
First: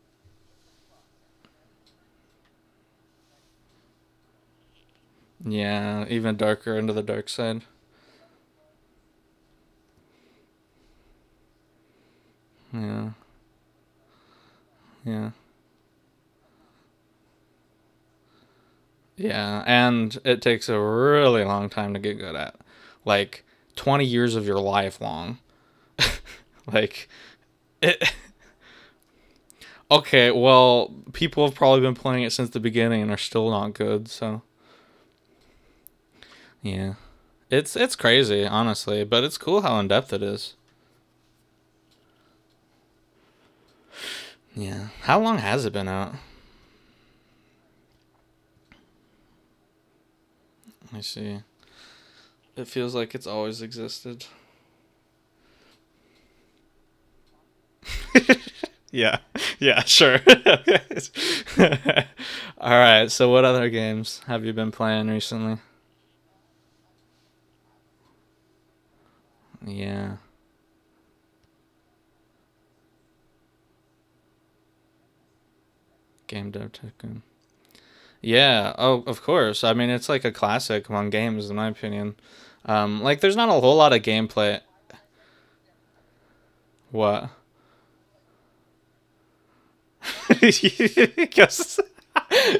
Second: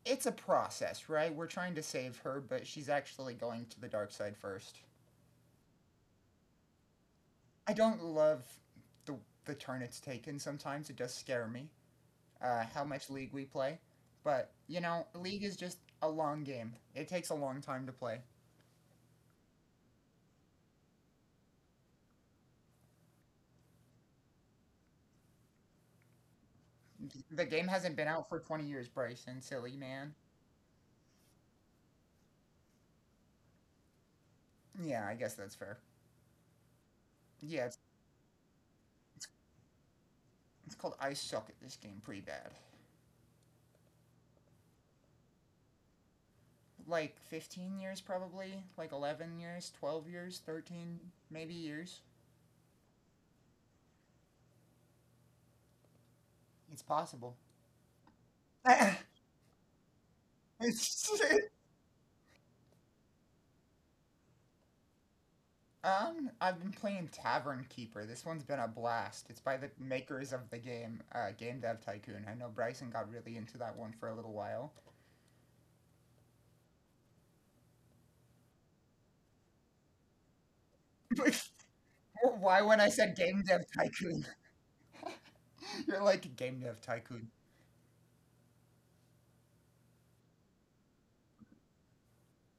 S2: it's a process, right? We're trying to save her, but she's actually going to the dark side first.
S1: Yeah, even darker into the dark side.
S2: I don't love the the turn it's taken. Sometimes it does scare me. How much
S1: Yeah,
S2: League we play, but you know,
S1: yeah.
S2: League is just a long game. It takes a long time to play.
S1: Yeah, and it takes a really long time to get good at. Like 20 years of your life long. like
S2: The game hasn't been
S1: it.
S2: out for 20 years, Bryson. Silly man.
S1: Okay, well, people have probably been playing it since the beginning and are still not good, so
S2: Yeah, I guess that's fair.
S1: yeah.
S2: Yeah, it's
S1: It's crazy, honestly, but it's cool how in depth it is.
S2: It's called I suck at this game pretty bad.
S1: Yeah. How long has it been out?
S2: Like 15 years, probably. Like 11 years, 12 years,
S1: Let
S2: 13
S1: me see.
S2: maybe years.
S1: It feels like it's always existed.
S2: It's possible.
S1: Yeah. Yeah, sure.
S2: It's
S1: All right, so what other games have you been playing recently?
S2: I've been playing Tavern Keeper. This one's been a blast. It's by the
S1: Yeah,
S2: makers of the game, Game Dev Tycoon. I know Bryson got really into that one for a little while.
S1: Game Dev Tycoon. Yeah, oh, of course. I mean, it's like a classic among games, in my opinion.
S2: Why, when I said
S1: Like, there's
S2: Game
S1: not a
S2: Dev
S1: whole lot of
S2: Tycoon,
S1: gameplay.
S2: you're like Game Dev
S1: What?
S2: Tycoon.
S1: Because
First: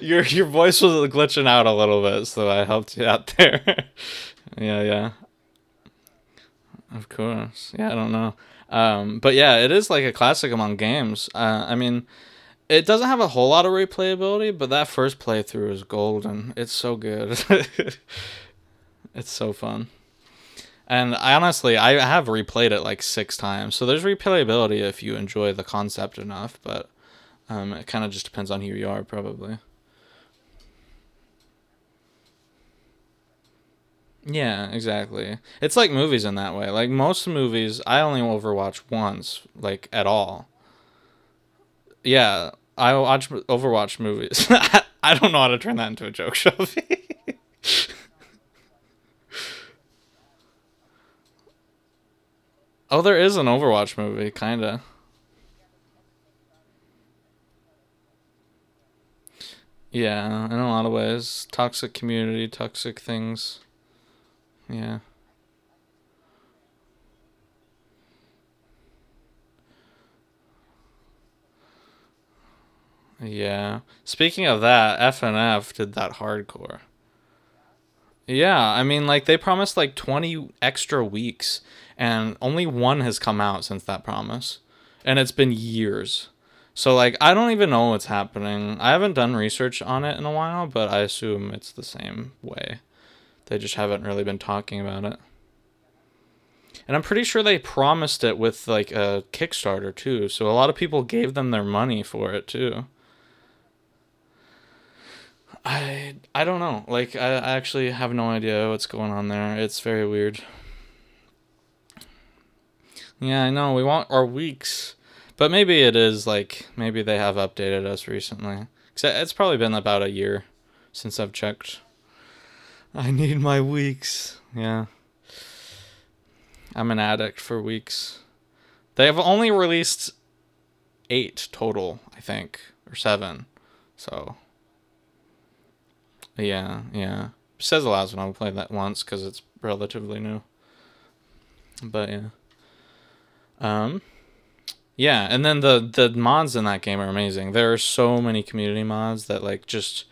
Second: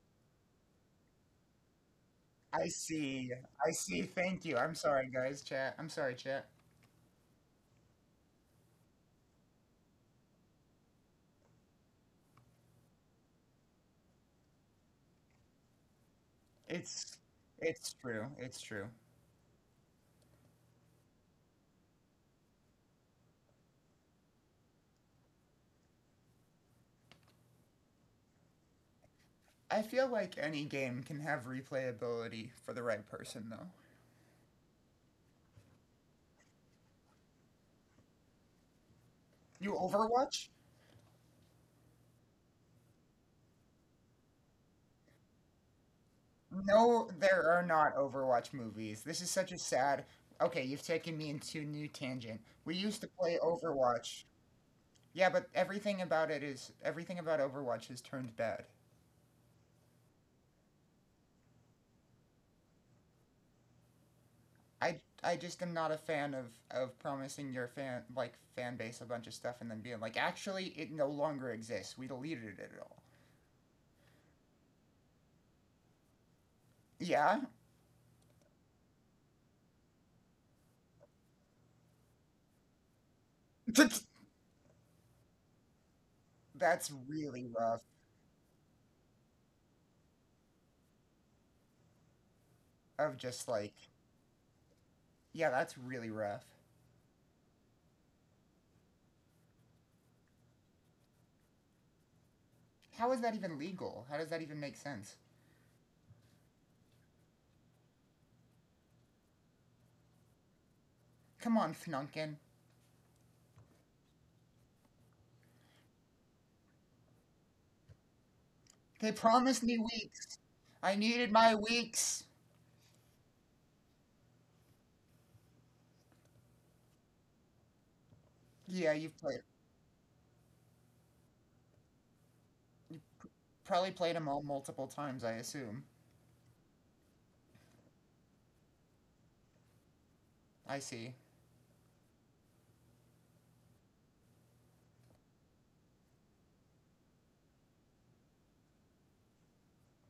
S1: your voice was glitching out a little bit, so I
S2: I
S1: helped you out
S2: see.
S1: there.
S2: I see. Thank you. I'm
S1: Yeah, yeah,
S2: sorry, guys. Chat. I'm sorry, chat.
S1: of course. Yeah, I don't know. But yeah, it is like a classic among games. I mean, it doesn't have a whole lot of replayability, but that first playthrough is golden. It's so
S2: It's
S1: good.
S2: it's true. It's true.
S1: It's so fun. And I honestly, I have replayed it like six times, so there's replayability if you enjoy the concept enough. But it kind of just depends on who you are, probably.
S2: I feel like any game can have replayability for the right person though.
S1: Yeah, exactly. It's like movies in that way. Like most movies, I only overwatch once,
S2: You
S1: like at all.
S2: Overwatch?
S1: Yeah, I watch Overwatch movies. I don't know how to turn that into a joke, Shelby.
S2: No, there are not Overwatch movies. This is such a sad okay, you've taken me into a new tangent. We
S1: Oh,
S2: used to
S1: there is
S2: play
S1: an Overwatch
S2: Overwatch.
S1: movie, kinda.
S2: Yeah, but everything about it is everything about Overwatch has turned bad.
S1: Yeah, in a lot of ways, toxic community, toxic things. Yeah.
S2: I just am not a fan of promising your fan like fan base a bunch of stuff and then being like, actually, it no longer exists. We deleted it all.
S1: Yeah. Speaking of that, FNF did that hardcore.
S2: Yeah.
S1: Yeah, I mean, like they promised like 20 extra weeks, and only one has come out since that promise, and it's been years. So
S2: That's
S1: like, I don't
S2: really
S1: even
S2: rough.
S1: know what's happening. I haven't done research on it in a while, but I assume it's the same way.
S2: Of just
S1: They just
S2: like,
S1: haven't really been talking about it.
S2: yeah, that's really rough.
S1: And I'm pretty sure they promised it with like a Kickstarter too. So a lot of people gave them their money for it too.
S2: How is that even legal? How does that even make sense?
S1: I don't know. Like I actually have no idea what's going on there. It's very weird.
S2: Come on, Fnunkin.
S1: Yeah, I know. We want our weeks, but maybe it is like maybe they have updated us recently. Cause
S2: They
S1: it's probably
S2: promised
S1: been
S2: me
S1: about a
S2: weeks.
S1: year
S2: I
S1: since
S2: needed
S1: I've
S2: my
S1: checked.
S2: weeks.
S1: I need my weeks. Yeah, I'm an addict for weeks.
S2: Yeah,
S1: They
S2: you've
S1: have
S2: played,
S1: only released eight total, I think, or seven.
S2: probably played them
S1: So
S2: all multiple times, I assume.
S1: yeah, yeah. Says allows when I played that once because it's relatively new.
S2: I see.
S1: But yeah. Um, Yeah, and then the mods in that game are amazing. There are so many community mods that like just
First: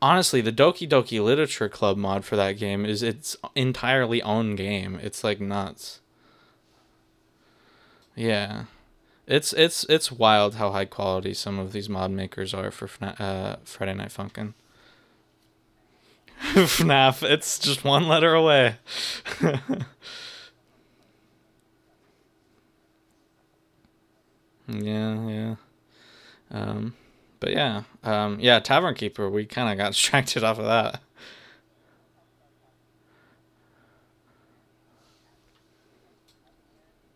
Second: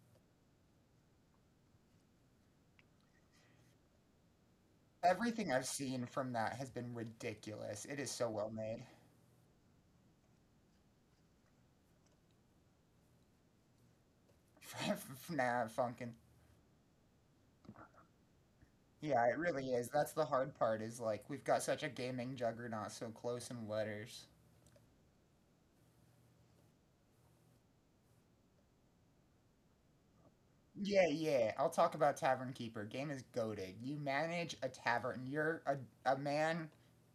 S1: honestly, the Doki Doki Literature Club mod for that game is its entirely own game. It's like
S2: Everything I've
S1: nuts.
S2: seen from that has been ridiculous. It is so well
S1: Yeah.
S2: made.
S1: It's wild how high quality some of these mod makers are for Friday Night Funkin'.
S2: Nah, Funkin.
S1: FNAF, it's just one letter away.
S2: Yeah, it
S1: yeah,
S2: really is. That's the hard part, is like, we've got such a gaming juggernaut so close in letters.
S1: yeah. Um, but yeah, yeah. Tavern Keeper, we kind of got distracted off of that.
S2: Yeah, yeah. I'll talk about Tavern Keeper. Game is goated. You manage a tavern. You're a man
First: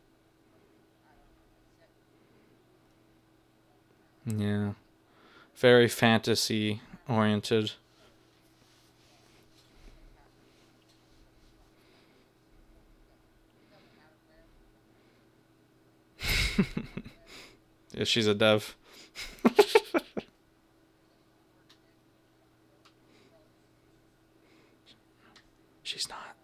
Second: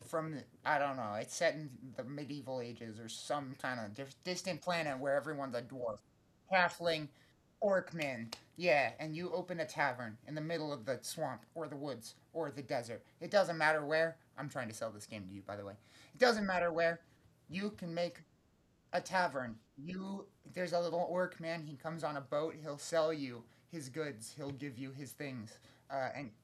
S2: from the, I don't know. It's set in the medieval ages or some kind of distant
S1: Yeah.
S2: planet where everyone's a
S1: Very
S2: dwarf,
S1: fantasy
S2: halfling,
S1: oriented.
S2: orc man. Yeah, and you open a tavern in the middle of the swamp or the woods or the desert. It doesn't matter where. I'm trying to sell this game to you, by the way. It doesn't matter where. You can
S1: If
S2: make
S1: she's a dev.
S2: a tavern. You There's a little orc man. He comes on a boat. He'll sell you his goods. He'll give you his things.
S1: She's
S2: And
S1: not.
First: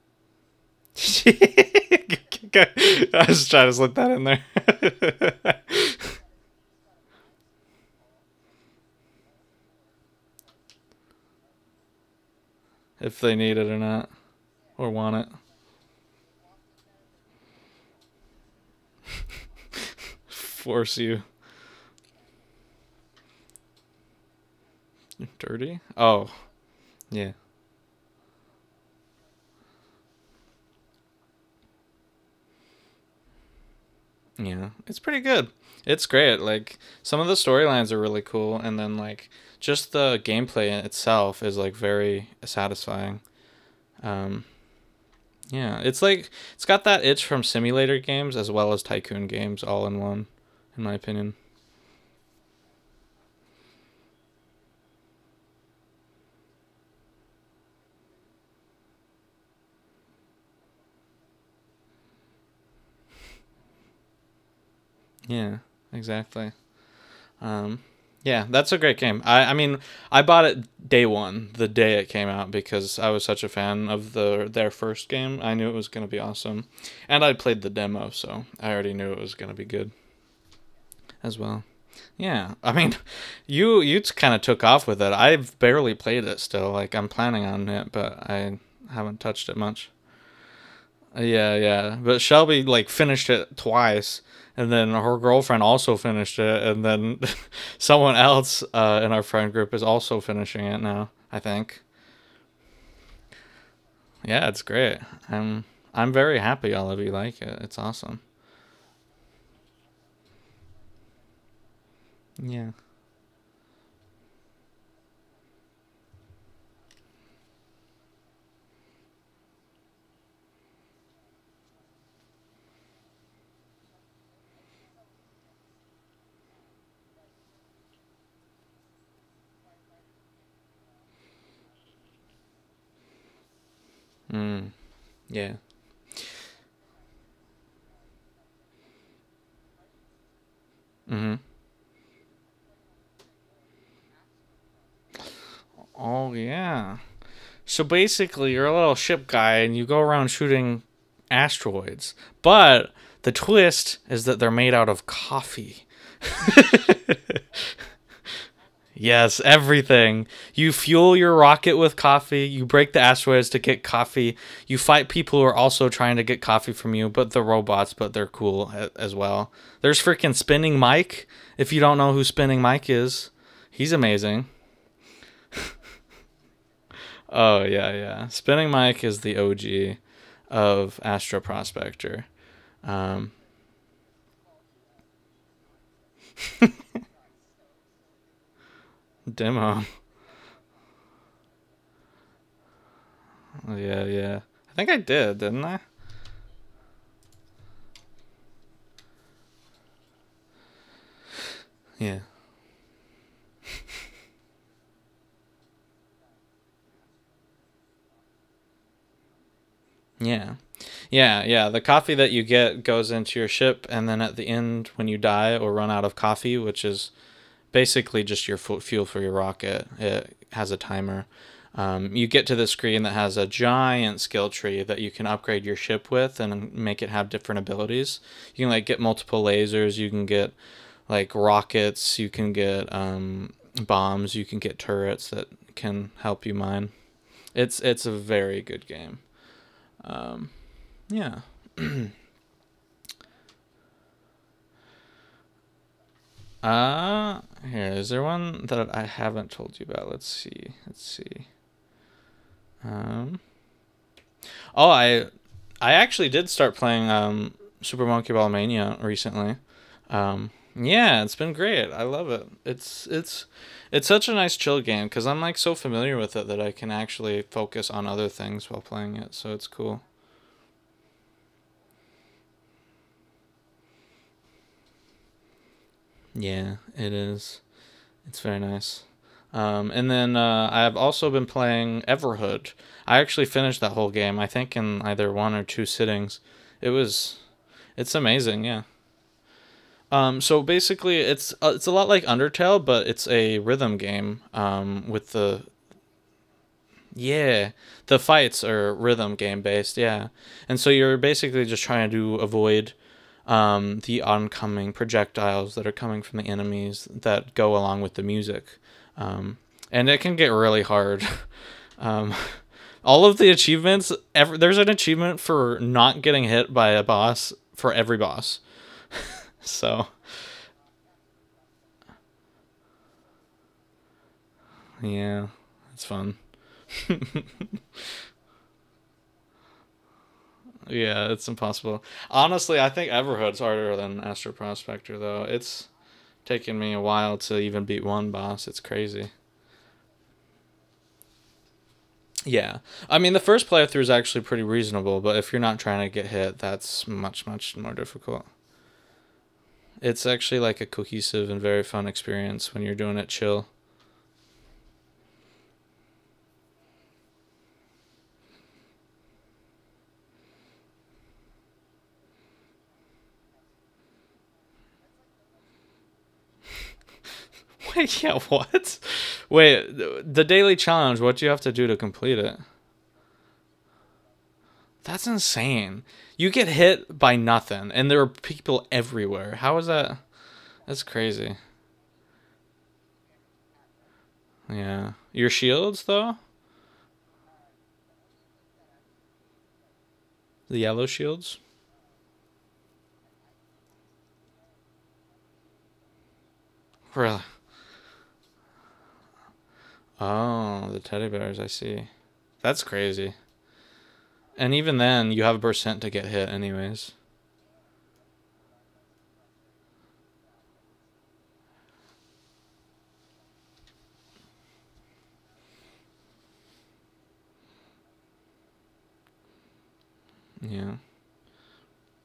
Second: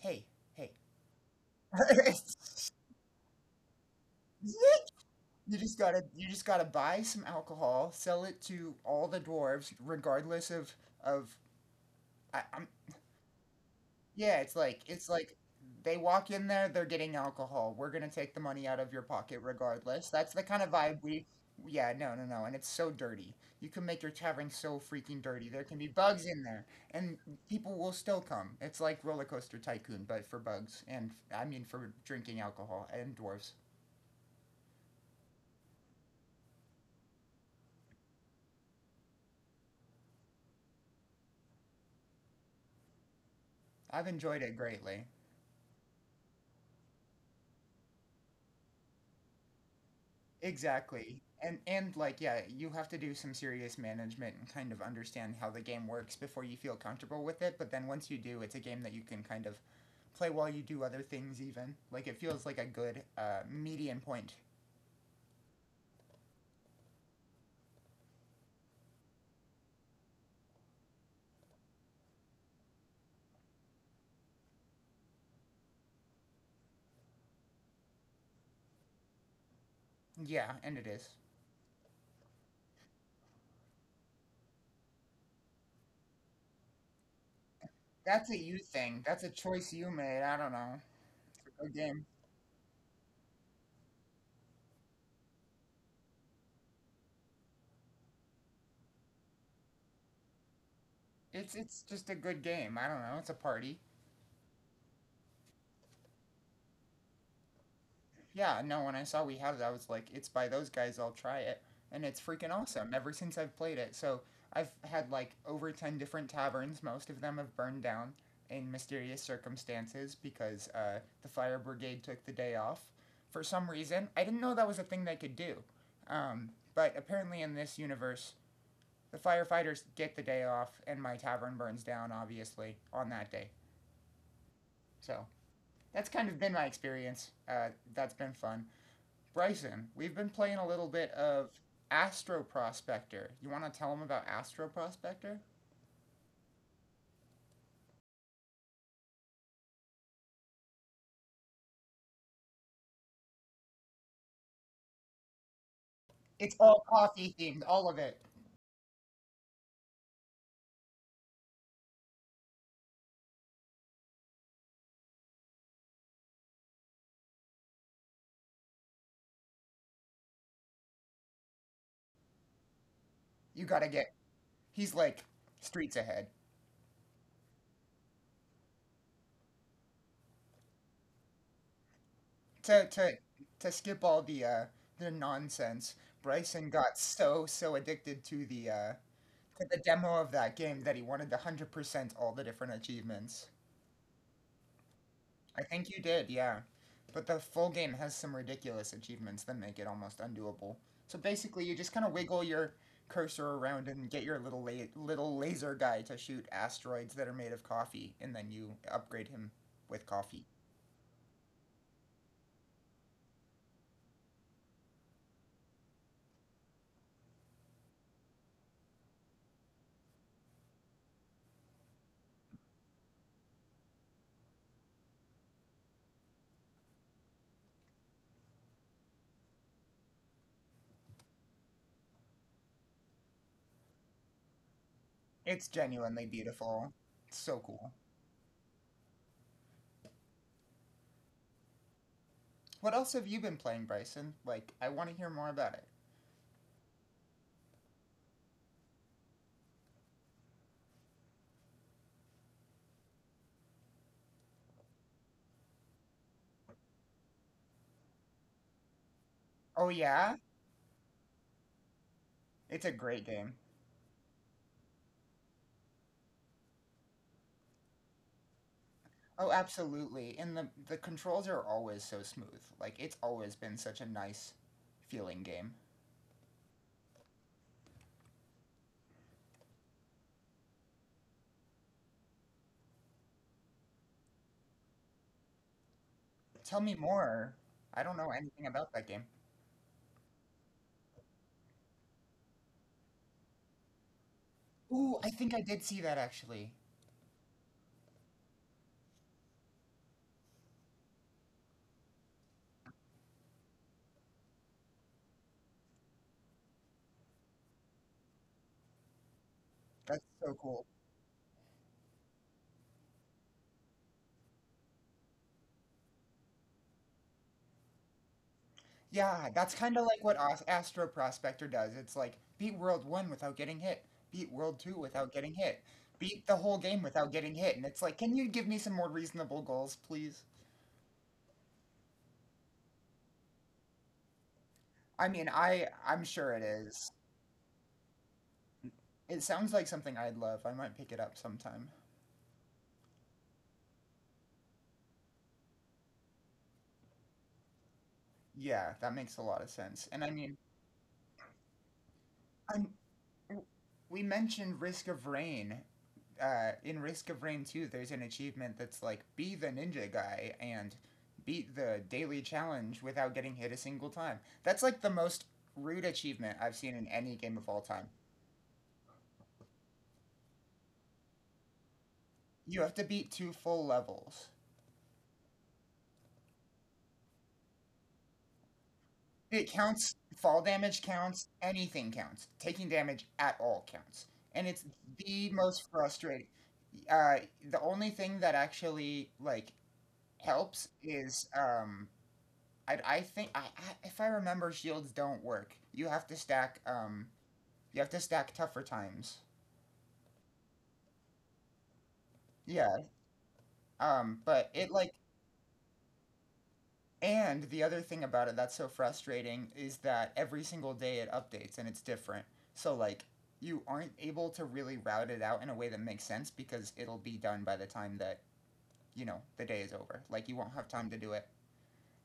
S2: hey, hey,
S1: I was trying to slip that in
S2: you
S1: there.
S2: you just gotta buy some alcohol, sell it to all the dwarves, regardless of of I, I'm
S1: If they need it or not,
S2: Yeah, it's
S1: or want it,
S2: like they walk in there, they're getting alcohol. We're gonna take the money out of your pocket regardless. That's the kind of
S1: force
S2: vibe
S1: you.
S2: we. Yeah, no, no, no, and it's so dirty. You can make your tavern so freaking dirty. There can
S1: Dirty?
S2: be bugs
S1: Oh,
S2: in there, and
S1: yeah.
S2: people will still come. It's like Roller Coaster Tycoon, but for bugs, and I mean for drinking alcohol and dwarves.
S1: Yeah. It's pretty good. It's great. Like, some of the storylines are really cool, and then, like, just the gameplay in itself is, like, very satisfying.
S2: I've enjoyed
S1: Um,
S2: it greatly.
S1: Yeah, it's like it's got that itch from simulator games as well as tycoon games all in one, in my
S2: Exactly.
S1: opinion.
S2: And like yeah, you have to do some serious management and kind of understand how the game works before you feel comfortable with it, but then once you do, it's a game that you can kind of play while you do other things even. Like it feels like a good median point.
S1: Yeah, exactly. Um, yeah, that's a great game. I mean, I bought it day one, the day it came out, because I was such a fan of their first game. I knew it was going to be awesome, and I played the demo, so I already knew it was going to be good
S2: Yeah, and it is.
S1: as well. Yeah, I mean, you kind of took off with it. I've barely played it still. Like I'm planning on it, but
S2: That's a you
S1: I
S2: thing.
S1: haven't
S2: That's a
S1: touched it
S2: choice you
S1: much.
S2: made. I don't know. It's
S1: Yeah,
S2: a good
S1: yeah.
S2: game.
S1: But Shelby like finished it twice, and then her girlfriend also finished it, and then someone else in our friend group is also finishing it now. I
S2: It's
S1: think.
S2: just a good game. I don't know. It's a party.
S1: Yeah, it's great. I'm I'm very happy all of you like it. It's awesome.
S2: Yeah, no, when I saw we had it, I was like, it's by those guys, I'll try it. And it's freaking
S1: Yeah.
S2: awesome ever since I've played it. So I've had like over 10 different taverns. Most of them have burned down in mysterious circumstances because the fire brigade took the day off for some reason. I didn't know that was a thing they could do. But apparently, in this universe, the firefighters get the day off, and my tavern burns down, obviously, on that day.
S1: Mm,
S2: So
S1: yeah.
S2: that's kind of been my experience. That's been fun. Bryson, we've been playing a little bit of Astro Prospector. You want to tell him about Astro Prospector?
S1: Oh yeah. So basically, you're a little ship guy, and you go around shooting asteroids. But the twist is that they're made out of coffee.
S2: It's all coffee themed, all of it.
S1: Yes, everything. You fuel your rocket with coffee. You break the asteroids to get coffee. You fight people who are also trying to get coffee from you, but the robots, but they're cool as well. There's freaking Spinning Mike. If you don't know who Spinning Mike is,
S2: You gotta
S1: he's
S2: get.
S1: amazing.
S2: He's like streets ahead.
S1: Oh, yeah, yeah. Spinning Mike is the OG of Astro Prospector.
S2: To to
S1: Um,
S2: to skip all the nonsense. Bryson got so addicted to the
S1: demo.
S2: demo of that game that he wanted to 100% all the different achievements.
S1: yeah, yeah. I think I did,
S2: I
S1: didn't I?
S2: think you did, yeah. But the full game has some ridiculous achievements that make it almost undoable. So basically, you just kind of
S1: Yeah.
S2: wiggle your cursor around and get your little little laser guy to shoot asteroids that are made of coffee, and then you upgrade him with coffee.
S1: Yeah. Yeah, yeah. The coffee that you get goes into your ship, and then at the end, when you die or run out of coffee, which is basically just your fuel for your rocket, it has a timer. You get to the screen that has a giant skill tree that you can upgrade your ship with and make it have different abilities. You can like get multiple lasers. You can get like rockets. You can get bombs. You can get turrets that
S2: It's
S1: can
S2: genuinely
S1: help you mine.
S2: beautiful. It's so
S1: It's
S2: cool.
S1: it's a very good game. Yeah.
S2: What else have you been playing, Bryson? Like, I want to hear more about it.
S1: Uh here is there one that I haven't told you about? Let's see. Let's see. Um Oh, I actually did start playing Super Monkey Ball Mania recently.
S2: Oh yeah,
S1: Um yeah, it's been great. I love it.
S2: it's a
S1: It's
S2: great
S1: it's
S2: game.
S1: it's such a nice chill game cuz I'm like so familiar with it that I can actually focus on other things while playing it.
S2: Oh,
S1: So it's cool.
S2: absolutely. And the controls are always so smooth. Like, it's always been such a nice feeling game.
S1: Yeah, it is. It's very nice. And then I've also been playing Everhood. I actually finished that whole game. I think in either one or two sittings.
S2: Tell
S1: It
S2: me
S1: was
S2: more. I
S1: it's
S2: don't know
S1: amazing.
S2: anything
S1: Yeah.
S2: about that game.
S1: So basically, it's a lot like Undertale, but it's a rhythm game
S2: Ooh,
S1: with
S2: I think I
S1: the
S2: did see that actually.
S1: yeah, the fights are rhythm game based. Yeah, and so you're basically just trying to avoid the oncoming projectiles that are coming from the enemies that go along with the music, um, and it
S2: That's
S1: can get
S2: so
S1: really
S2: cool.
S1: hard. um, all of the achievements, ever, there's an achievement for not getting hit by a boss for every boss.
S2: Yeah, that's kind of
S1: So
S2: like what Astro Prospector does. It's like beat World 1 without getting hit, beat World 2 without
S1: yeah,
S2: getting hit,
S1: it's fun.
S2: beat the whole game without getting hit. And it's like, can you give me some more reasonable goals, please?
S1: Yeah, it's impossible. Honestly, I think Everhood's harder than Astro Prospector
S2: I
S1: though.
S2: mean,
S1: It's
S2: I'm sure it
S1: taken me a
S2: is.
S1: while to even beat one boss. It's crazy.
S2: It sounds like something I'd love. I might pick it up sometime.
S1: Yeah. I mean, the first playthrough is actually pretty reasonable, but if you're not trying to get hit, that's much, much more difficult.
S2: Yeah, that makes a lot of sense. And
S1: It's
S2: I mean,
S1: actually like a cohesive and very fun experience when
S2: I'm,
S1: you're doing it chill.
S2: we mentioned Risk of Rain in Risk of Rain 2, there's an achievement that's like be the ninja guy and beat the daily challenge without getting hit a single time. That's like the most rude achievement I've seen in any game of all time.
S1: Wait, yeah, what? Wait, the daily challenge, what do you have to do to complete it?
S2: You have to beat 2 full levels.
S1: That's insane. You get hit by nothing, and there are people everywhere.
S2: It
S1: How is
S2: counts,
S1: that?
S2: fall damage
S1: That's
S2: counts,
S1: crazy.
S2: anything counts. Taking damage at all counts. And it's
S1: Yeah.
S2: the
S1: Your
S2: most
S1: shields, though?
S2: frustrating. Uh, the only thing that actually like
S1: The
S2: helps
S1: yellow
S2: is
S1: shields?
S2: I think I if I remember, shields don't work. You have to stack
S1: Really?
S2: you have to stack tougher times.
S1: Oh, the teddy bears. I see. That's
S2: Yeah.
S1: crazy.
S2: But
S1: And
S2: it
S1: even
S2: like
S1: then, you have a percent to get hit, anyways.
S2: And the other thing about it that's so frustrating is that every single day it updates and it's different. So like you aren't able to really route it out in a way that makes sense because it'll be done by the time that, you know, the day is over. Like you won't have
S1: Yeah.
S2: time to do it.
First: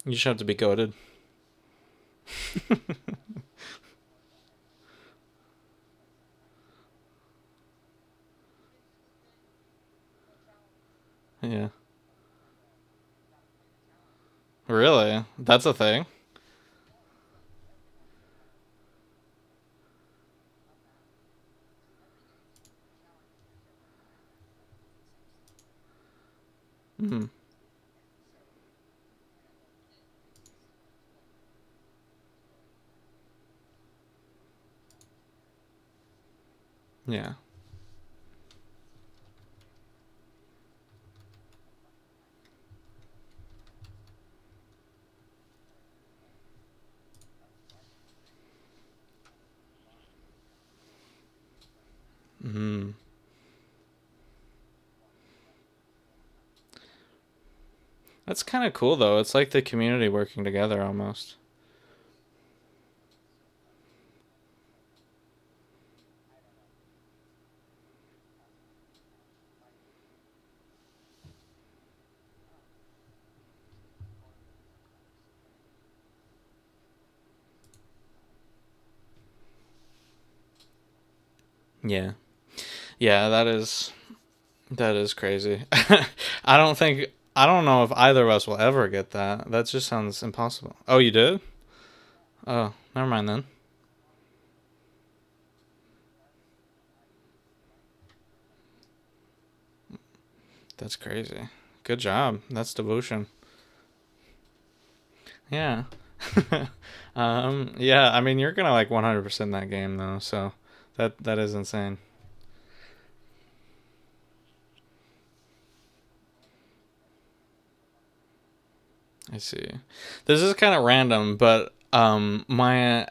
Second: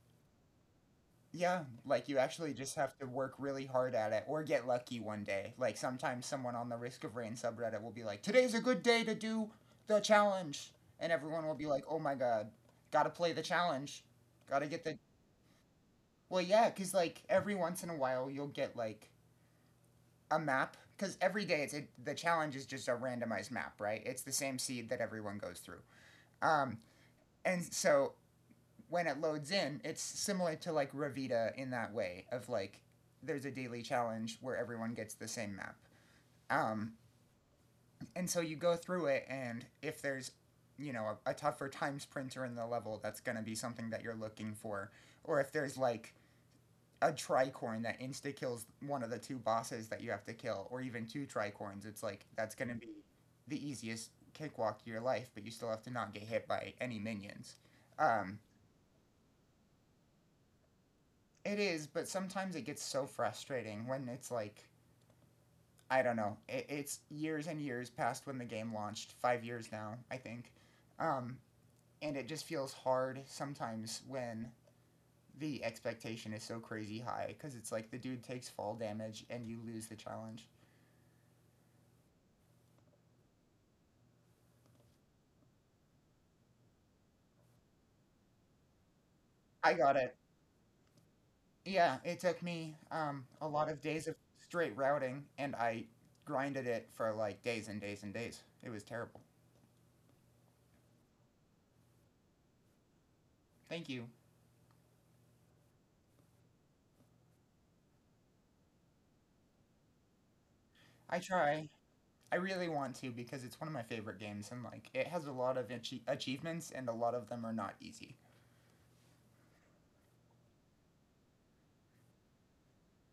S1: You just have to be goaded.
S2: Yeah, like you actually just have to work really hard at it or get lucky one day. Like sometimes someone on the Risk of Rain subreddit will be like, "Today's a good day to do the challenge." And everyone will be
S1: Yeah.
S2: like, "Oh my god, got to play the challenge. Got to get the
S1: Really? That's a thing?
S2: Well, yeah, cuz like every once in a while you'll get like a map cuz every day the challenge is just a randomized map, right? It's the same seed that everyone goes through. Um
S1: Hmm.
S2: and so when it loads in, it's similar to like Ravita in that way of like there's a daily challenge where everyone gets the same map. Um,
S1: Yeah.
S2: and so you go through it, and if there's you know a tougher time sprinter in the level, that's going to be something that you're looking for. Or if there's like a tricorn that insta kills one of the two bosses that you have to kill, or even two tricorns, it's like that's going to be
S1: Hmm.
S2: the easiest cakewalk of your life, but you still have to not get hit by any minions. Um,
S1: That's kind of cool, though. It's like the community working together almost.
S2: It is, but sometimes it gets so frustrating when it's like I don't know. It's years and years past when the game launched, 5 years now, I think, um, and it just feels hard sometimes when the expectation is so crazy high because it's like the dude takes fall damage and you lose the challenge.
S1: Yeah. Yeah, that is. That is crazy. I don't think. I don't know if either of us will ever get that. That
S2: I
S1: just
S2: got it.
S1: sounds impossible. Oh, you did?
S2: Yeah, it took
S1: Oh,
S2: me
S1: never mind then.
S2: a lot of days of straight routing, and I grinded it for like days and days and days. It was terrible.
S1: That's crazy. Good job. That's devotion.
S2: Thank you.
S1: Yeah. Yeah, I mean you're gonna like 100% that game though, so
S2: I
S1: that is
S2: try.
S1: insane.
S2: I really want to because it's one of my favorite games and like it has a lot of achievements and a lot of them are not easy.
S1: I see. This is kind of random, but my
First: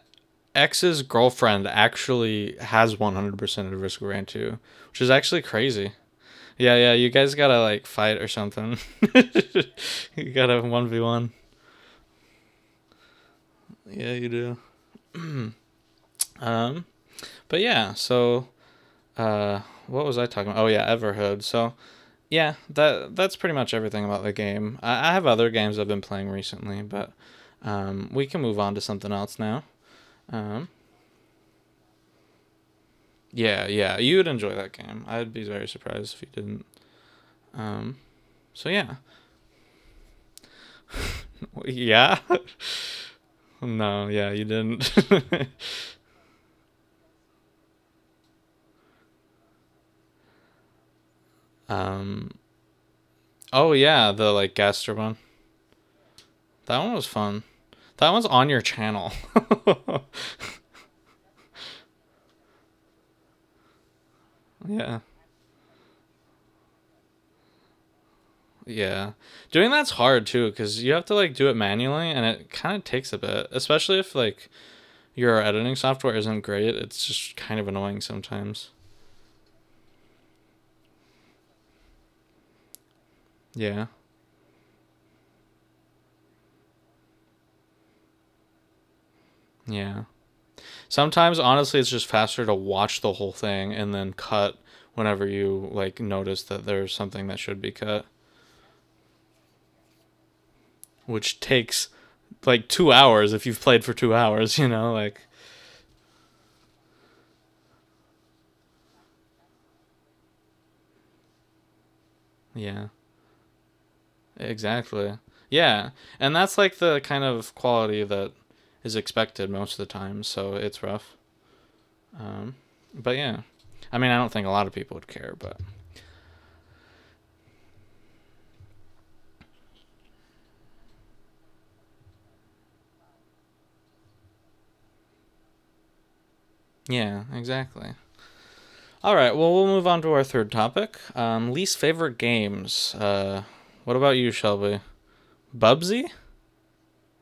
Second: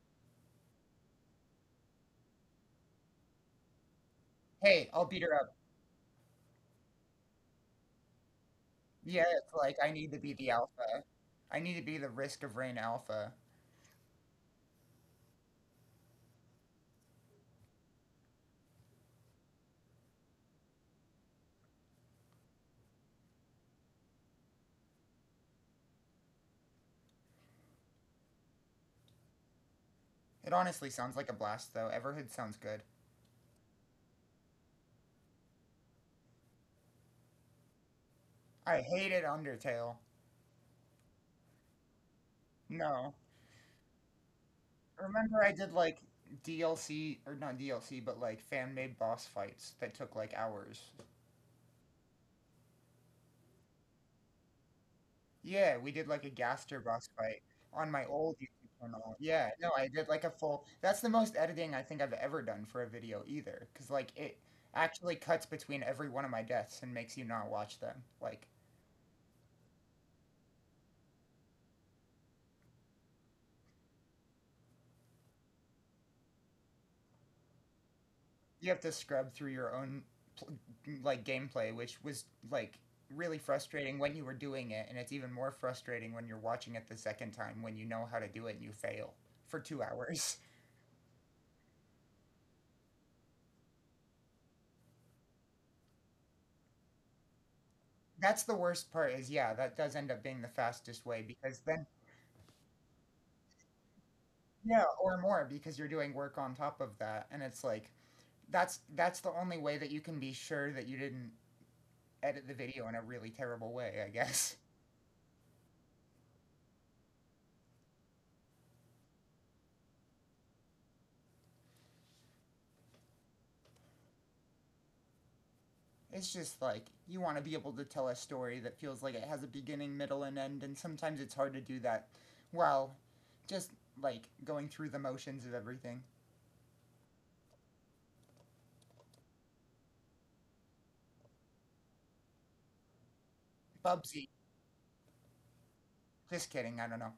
S1: ex's girlfriend actually has 100% of Risk of Rain 2,
S2: Hey,
S1: which
S2: I'll
S1: is
S2: beat her
S1: actually
S2: up.
S1: crazy. Yeah, yeah, you guys gotta like fight or something.
S2: Yeah, it's like I need to
S1: you
S2: be the
S1: gotta
S2: alpha.
S1: 1v1.
S2: I need to be the Risk of Rain alpha.
S1: Yeah, you do. Um, but yeah, so uh, what was I talking about? Oh yeah, Everhood. So yeah, that's pretty much everything about the game. I have other games I've been playing recently, but we can move on to something else now.
S2: It
S1: Um,
S2: honestly sounds like a blast though. Everhood sounds good.
S1: yeah, yeah, you would enjoy that game. I'd be very surprised if you didn't. Um, so
S2: I
S1: yeah,
S2: hated Undertale.
S1: yeah,
S2: No.
S1: no, yeah, you didn't.
S2: Remember I did like DLC or not DLC but like fan-made boss fights that took like hours.
S1: um, oh yeah, the like Gaster one.
S2: Yeah, we did like a
S1: That
S2: Gaster
S1: one was
S2: boss
S1: fun.
S2: fight on my
S1: That one's
S2: old
S1: on your
S2: YouTube
S1: channel.
S2: channel. Yeah, no, I did like a full. That's the most editing I think I've ever done for a video either, because like it
S1: yeah,
S2: actually cuts between every one of my deaths and makes you not watch them. Like
S1: Yeah. Doing that's hard too cuz you have to like do it manually and it kind of takes a bit, especially if like your editing software isn't great. It's just kind of annoying sometimes.
S2: you have to scrub through your own pl- like gameplay, which was like really
S1: Yeah.
S2: frustrating when you were doing it, and it's even more frustrating when you're watching it the second time when you know how to do it and you fail for two
S1: Yeah.
S2: hours.
S1: Sometimes honestly it's just faster to watch the whole thing and then cut whenever you like notice that there's something that should be cut,
S2: That's the worst part is yeah, that does end up being the fastest way
S1: which
S2: because
S1: takes
S2: then
S1: like 2 hours if you've played for 2 hours, you
S2: Yeah,
S1: know, like
S2: or more because you're doing work on top of that. And it's like that's the only way that you can be sure that you didn't edit the
S1: yeah.
S2: video in a really terrible way, I guess.
S1: Exactly. Yeah. And that's like the kind of quality that is expected most of the time, so it's rough. Um, but yeah. I mean, I don't think a lot of people would care, but
S2: It's just like you want to be able to tell a story that feels like it has a beginning, middle, and end, and sometimes it's hard to do that while just like going through the motions of everything.
S1: yeah, exactly. All right, well, we'll move on to our third topic least favorite games. What about you,
S2: Bubsy,
S1: Shelby? Bubsy?
S2: just kidding, I don't know.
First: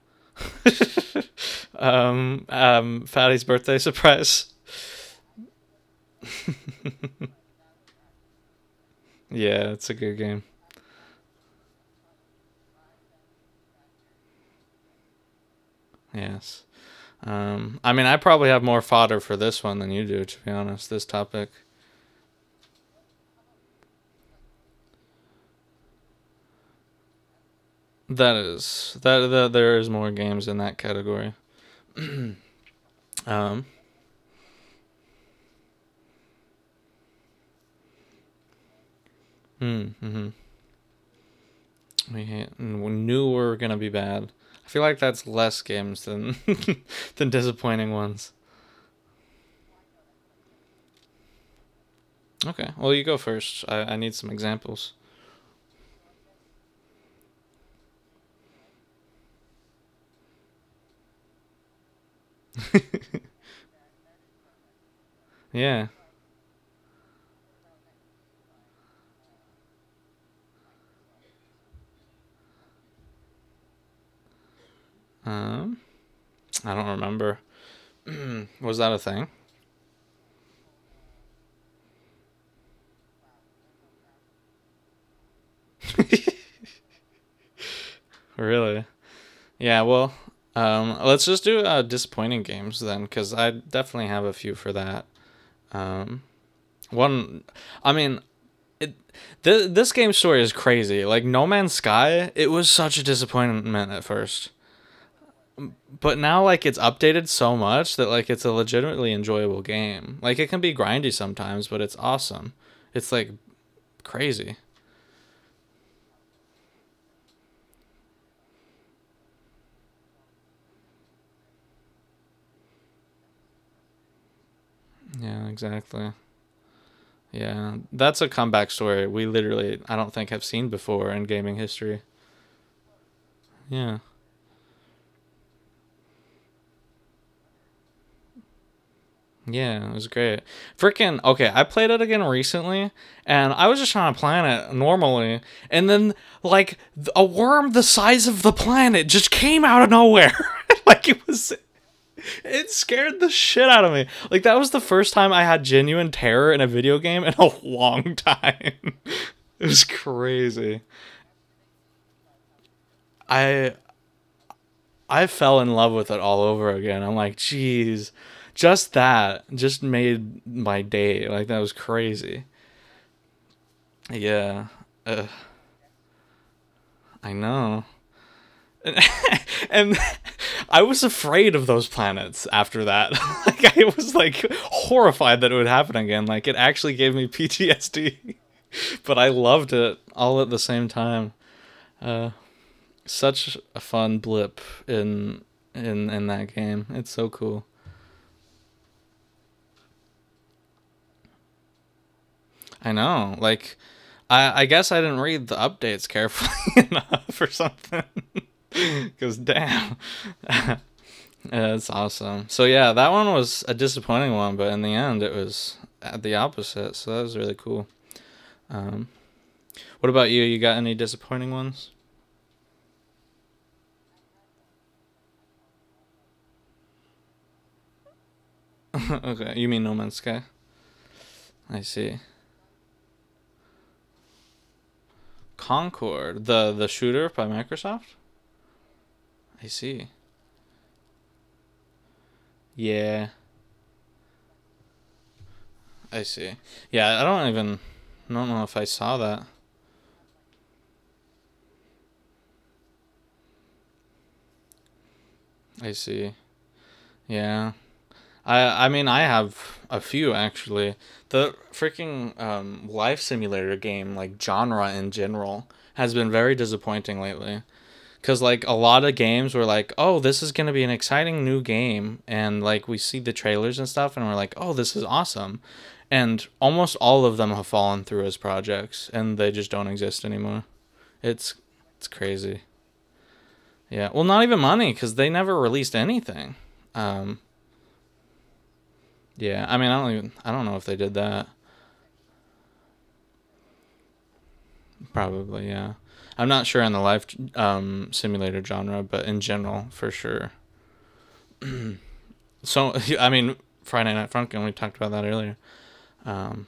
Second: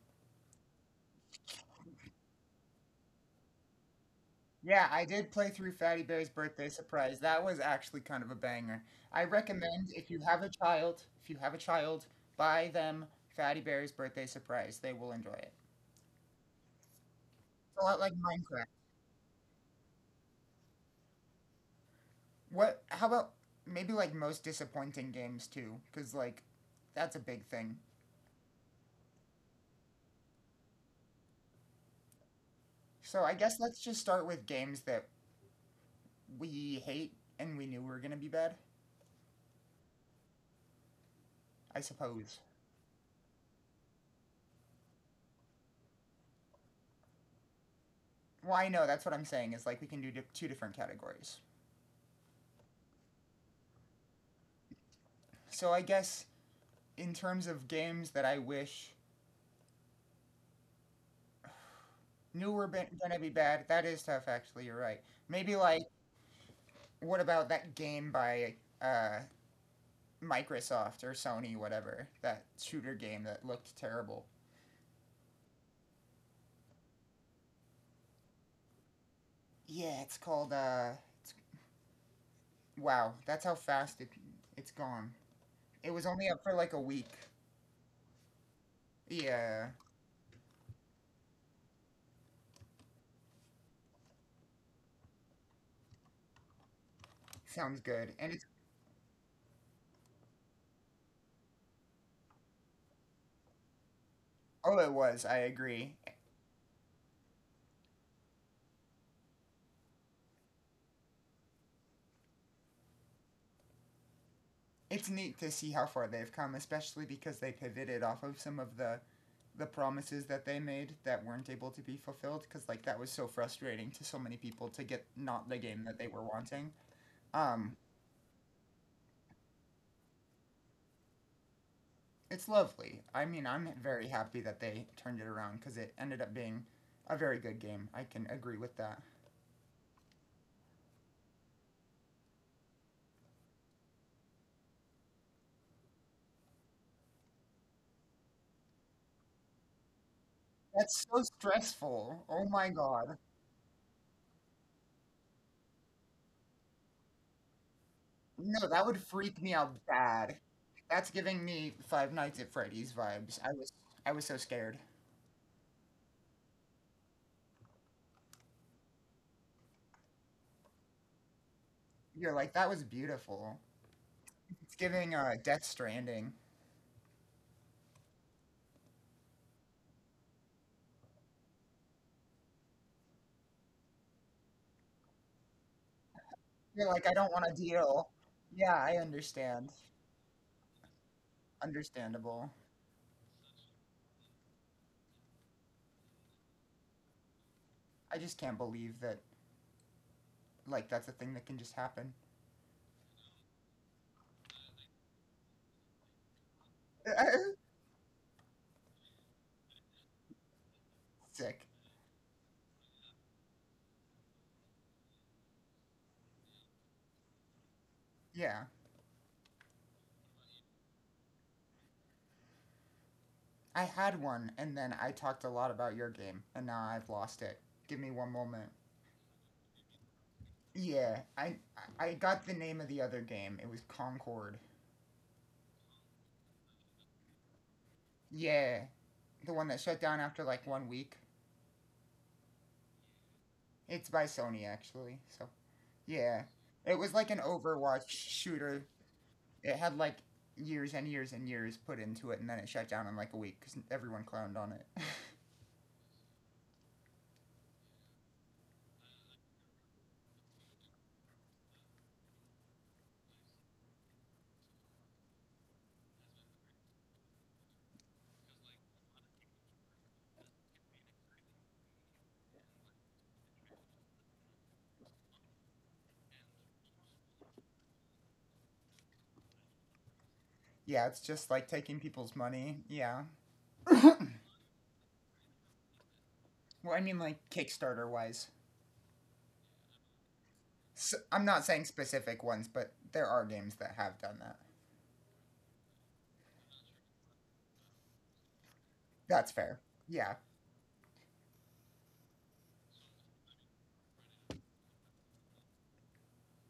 S1: Fatty's birthday surprise.
S2: Yeah, I did play through Fatty Bear's Birthday Surprise. That was actually kind of a banger. I
S1: yeah,
S2: recommend
S1: it's a
S2: if
S1: good
S2: you have
S1: game.
S2: a child, if you have a child, buy them Fatty Bear's Birthday Surprise. They will enjoy it.
S1: Yes.
S2: It's a
S1: I
S2: lot
S1: mean,
S2: like
S1: I probably have
S2: Minecraft.
S1: more fodder for this one than you do, to be honest. This topic,
S2: What, how about maybe like most disappointing games too? Because like that's a big thing.
S1: that there is more games in that category.
S2: So I guess
S1: Um,
S2: let's just start with games that we hate and we knew were gonna be bad,
S1: mm, hmm
S2: I suppose.
S1: we, we knew we were gonna be bad. I feel like that's less games than than disappointing ones.
S2: Well, I know that's what I'm saying is like we can do two different categories.
S1: Okay, well you go first. I need some examples.
S2: So I guess in terms of games that I wish knew were gonna be bad, that is tough. Actually, you're right. Maybe like
S1: yeah.
S2: what about that game by uh, Microsoft or Sony, whatever that shooter game that looked terrible.
S1: Um, I don't remember. Hmm, was that a thing?
S2: Yeah, it's called. It's, wow, that's how fast it's gone. It was only up for like a week.
S1: really?
S2: Yeah,
S1: Yeah, well, let's just do disappointing games then, because I definitely have a few for that. Um, one,
S2: sounds
S1: I
S2: good.
S1: mean,
S2: And it's
S1: it, this game story is crazy. Like No Man's Sky, it was such a disappointment at first,
S2: oh, it was. I agree.
S1: but now like it's updated so much that like it's a legitimately enjoyable game. Like it can be grindy sometimes, but it's awesome. It's like crazy.
S2: It's neat to see how far they've come, especially because they pivoted off of some of the promises that they made that weren't able to be fulfilled because like that was so frustrating to so many people to get not
S1: Yeah,
S2: the game that they
S1: exactly.
S2: were wanting. um,
S1: Yeah, that's a comeback story we literally I don't think have seen before in gaming history.
S2: it's lovely. I mean, I'm
S1: Yeah.
S2: very happy that they turned it around because it ended up being a very good game, I can agree with that.
S1: Yeah, it was great. Freaking okay, I played it again recently, and I was just trying to plan it normally, and then like a worm the size of the planet just came out of nowhere.
S2: That's
S1: like
S2: so
S1: it was,
S2: stressful, oh my
S1: it
S2: god.
S1: scared the shit out of me. Like that was the first time I had genuine terror in a video game in a long
S2: No,
S1: time.
S2: that would freak me
S1: it
S2: out
S1: was
S2: bad.
S1: crazy.
S2: That's giving me Five Nights at Freddy's vibes. i was
S1: I
S2: i was so scared.
S1: I fell in love with it all over again. I'm like, jeez, just that just made my day. Like that was
S2: You're
S1: crazy.
S2: like, "That was beautiful."
S1: Yeah.
S2: It's giving,
S1: Uh,
S2: Death Stranding.
S1: I know. And I was afraid of those planets after that. like I was like horrified that it would happen again. Like
S2: You're
S1: it
S2: like, "I don't
S1: actually
S2: want to
S1: gave me
S2: deal."
S1: PTSD,
S2: Yeah, I
S1: but
S2: understand.
S1: I loved it all at the same time.
S2: Understandable.
S1: Such a fun blip in in that game. It's so cool.
S2: I just can't believe that, like, that's a thing that can just happen.
S1: I know. Like I guess I didn't read the updates carefully enough or something. Cuz damn.
S2: Sick.
S1: Yeah, that's awesome. So yeah, that one was a disappointing one, but in the end, it was at the opposite. So that was really cool.
S2: Yeah.
S1: Um, what about you? You got any disappointing ones?
S2: I had one, and then I talked a lot about your game, and now I've lost it. Give me one moment.
S1: okay, you mean No Man's Sky?
S2: Yeah, I
S1: I
S2: I
S1: see.
S2: got the name of the other game. It was Concord.
S1: Concord, the shooter by Microsoft.
S2: Yeah, the one
S1: I
S2: that shut
S1: see.
S2: down after, like, 1 week.
S1: Yeah,
S2: It's by Sony, actually, so
S1: I
S2: yeah.
S1: see.
S2: It was
S1: Yeah,
S2: like
S1: I
S2: an
S1: don't even.
S2: Overwatch
S1: I don't know if
S2: shooter.
S1: I saw that.
S2: It had like years and years and years put into it, and then it shut down in like a week because everyone clowned on it.
S1: I see. Yeah, I mean I have a few actually. The freaking life simulator game like genre in general has been very disappointing lately cuz like a lot of games were like, "Oh, this is going to be an exciting new game." And like we see the trailers and stuff and we're like, "Oh, this is awesome." And almost all of them have fallen through as projects and they just don't exist anymore.
S2: Yeah, it's just
S1: It's
S2: like taking
S1: it's
S2: people's
S1: crazy.
S2: money. Yeah.
S1: Yeah. Well, not even money cuz they never released anything.
S2: Well, I mean,
S1: Um
S2: like Kickstarter wise.
S1: yeah, I mean, I don't even I don't know if they did
S2: So, I'm
S1: that.
S2: not saying specific ones, but there are games that have done that.
S1: Probably, yeah. I'm not sure on the life simulator genre, but in
S2: That's fair.
S1: general, for
S2: Yeah.
S1: sure. So, I mean, Friday Night Funkin', we talked about that earlier. Um,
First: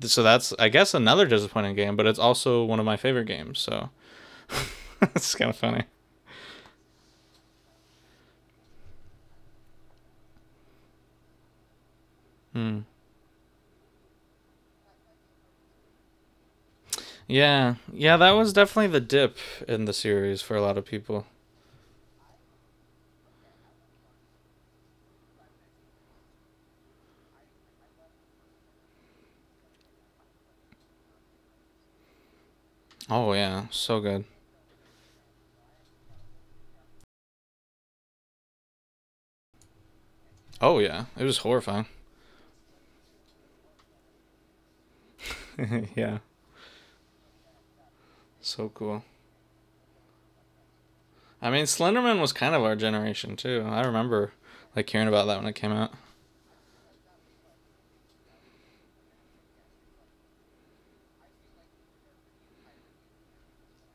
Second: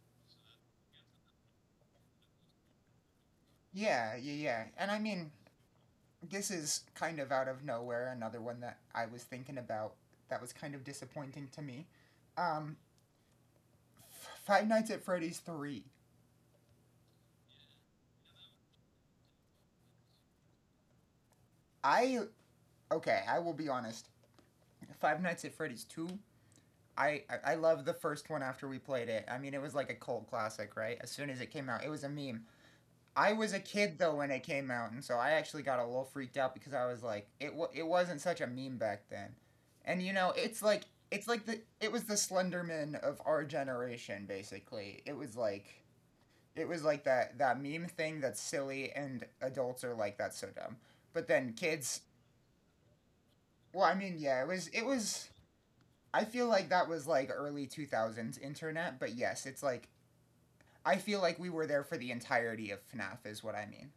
S1: so that's, I guess, another disappointing game, but it's also one of my favorite games. So
S2: Yeah, yeah, yeah. And I mean,
S1: it's kind of funny.
S2: this is kind of out of nowhere, another one that I was thinking about that was kind of disappointing to me. Um,
S1: Hmm.
S2: Five Nights at Freddy's 3.
S1: Yeah, yeah, that was definitely the dip in the series for a lot of people.
S2: I Okay, I will be honest. Five Nights at Freddy's two. I love the first one after we played it. I mean, it was like a cult classic, right? As soon as it came out, it was a meme. I
S1: Oh
S2: was a
S1: yeah,
S2: kid
S1: so
S2: though
S1: good.
S2: when it came out, and so I actually got a little freaked out because I was like, it wasn't such a meme back then, and you know,
S1: Oh yeah, it
S2: it's
S1: was
S2: like the
S1: horrifying.
S2: it was the Slenderman of our generation basically. It was like
S1: yeah,
S2: it was like that meme thing that's
S1: so
S2: silly
S1: cool.
S2: and adults are like that's so dumb, but
S1: I
S2: then
S1: mean,
S2: kids.
S1: Slenderman was kind of our generation too. I
S2: Well, I mean,
S1: remember
S2: yeah, it was it
S1: like hearing
S2: was
S1: about that when it came out.
S2: I feel like that was like early 2000s internet, but yes, it's like I feel like we were there for the entirety of FNAF is what I mean.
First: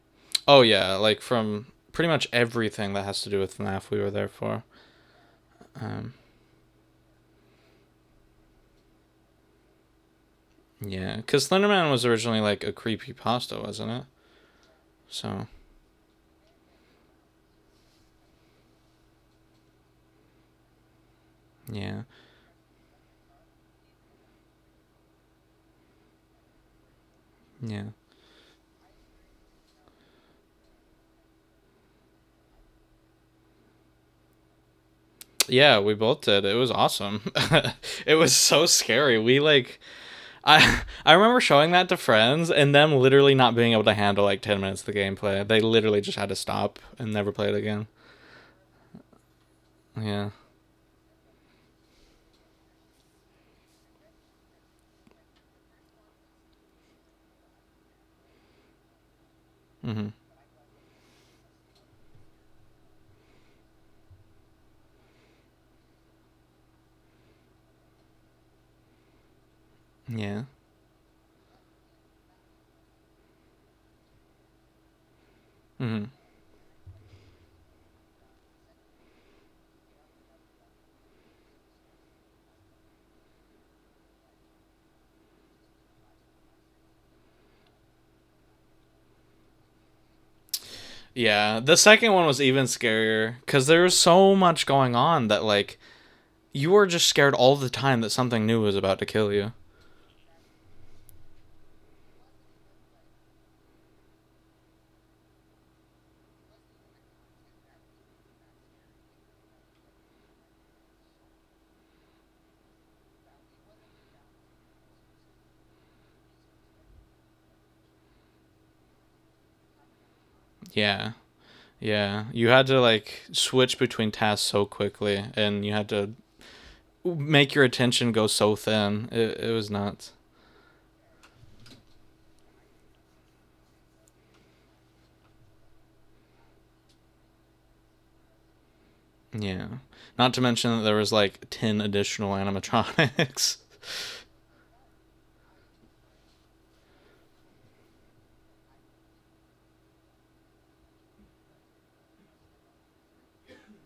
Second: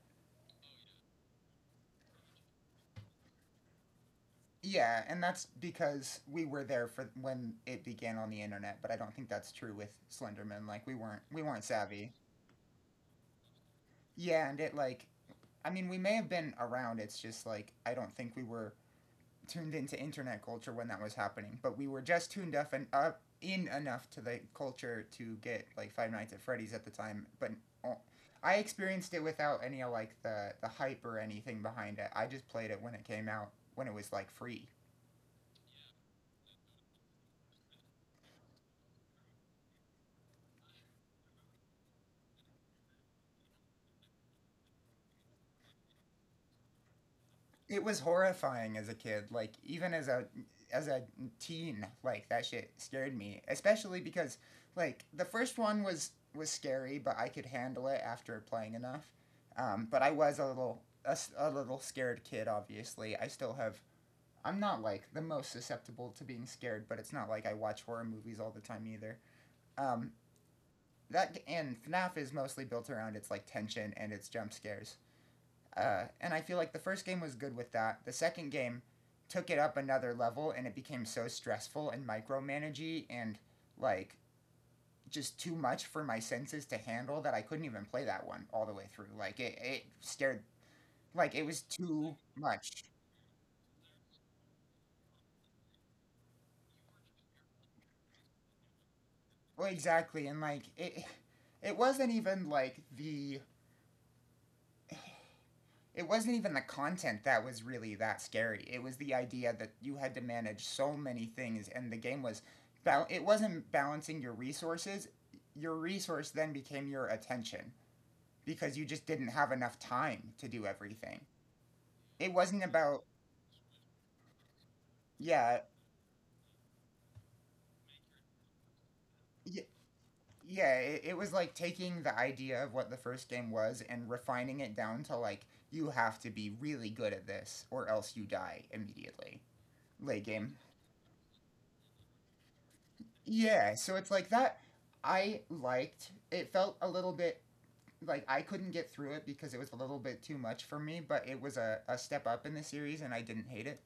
S1: Oh yeah, like from pretty much everything that has to do with F NAF, we were there for.
S2: Yeah, and that's
S1: Um,
S2: because we were there for when it began on the internet, but I don't think that's true with Slenderman. Like we
S1: yeah,
S2: weren't we
S1: because
S2: weren't
S1: Slenderman was
S2: savvy.
S1: originally like a creepy pasta, wasn't it?
S2: Yeah, and it like
S1: So
S2: I mean we may have been around, it's just like I don't think we were tuned into internet culture when that was happening, but we were
S1: yeah,
S2: just tuned up and up in enough to the culture to get like Five Nights at Freddy's at the time. But
S1: yeah.
S2: uh, I experienced it without any like the hype or anything behind it. I just played it when it came out when it was like free.
S1: Yeah, we both did. It was awesome. it was so scary. We like I remember showing that to friends and them literally not being able to handle like 10 minutes of the gameplay. They literally just had to stop and never play it
S2: It
S1: again.
S2: was horrifying as a kid, like even as a
S1: Yeah.
S2: as a teen. Like that shit scared me, especially because like the first one was scary, but I could handle it after playing enough. But
S1: Mhm.
S2: I was a little scared kid. Obviously I still have, I'm not like the most susceptible to being scared, but it's not like I watch horror movies all the time either. um,
S1: Yeah.
S2: that and FNAF is mostly built around its like tension and its jump scares.
S1: Mhm.
S2: And I feel like the first game was good with that. The second game took it up another level, and it became so stressful and micromanagey and like just too much for my senses to handle that I couldn't even play that one all the way through. Like it scared. Like it was
S1: Yeah, the second
S2: too
S1: one was even
S2: much.
S1: scarier cuz there was so much going on that like you were just scared all the time that something new was about to kill you.
S2: Well, exactly, and it wasn't even like the, it wasn't even the content that was really that scary. It was the idea that you had to manage so many things, and the game was. It wasn't balancing your resources. Your resource then became your attention because you just didn't have enough time to do
S1: Yeah.
S2: everything.
S1: Yeah.
S2: It
S1: You
S2: wasn't
S1: had to
S2: about.
S1: like switch between tasks so quickly
S2: Yeah.
S1: and you had to make your attention go so thin. It
S2: y-
S1: was nuts.
S2: Yeah, it was like taking the idea of what the first game was and refining it down to like, you have to be really good at this or else you die immediately.
S1: Yeah.
S2: Late
S1: Not to
S2: game.
S1: mention that there was like 10 additional animatronics.
S2: Yeah, so it's like that. I liked it. Felt a little bit like I couldn't get through it because it was a little bit too much for me, but it was a step up in the series and I didn't hate it.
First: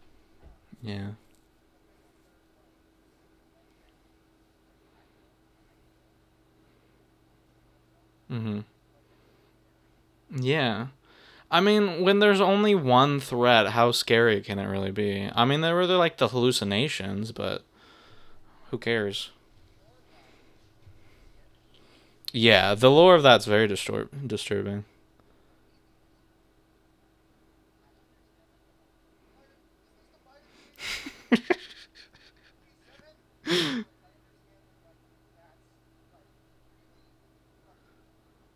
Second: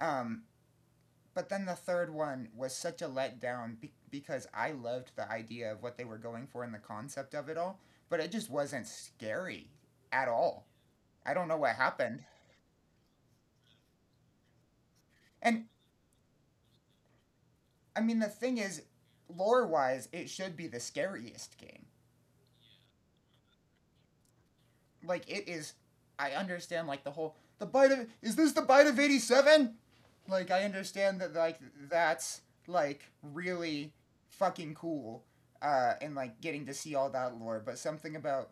S2: Um,
S1: yeah.
S2: but then the third one was such a letdown because I loved the idea of what they were going for and the concept of it all, but it just
S1: Mhm.
S2: wasn't scary at all.
S1: Yeah.
S2: I don't know
S1: I
S2: what
S1: mean, when
S2: happened.
S1: there's only one threat, how scary can it really be? I mean,
S2: And
S1: there were like the hallucinations, but
S2: I mean, the thing
S1: who
S2: is,
S1: cares?
S2: lore wise, it should be the scariest game.
S1: Yeah, the lore of that's very disturbing.
S2: Like it is, I understand like the whole the bite of, is this the bite of 87? Like I understand that like that's like really fucking cool, and like getting to see all that lore, but something about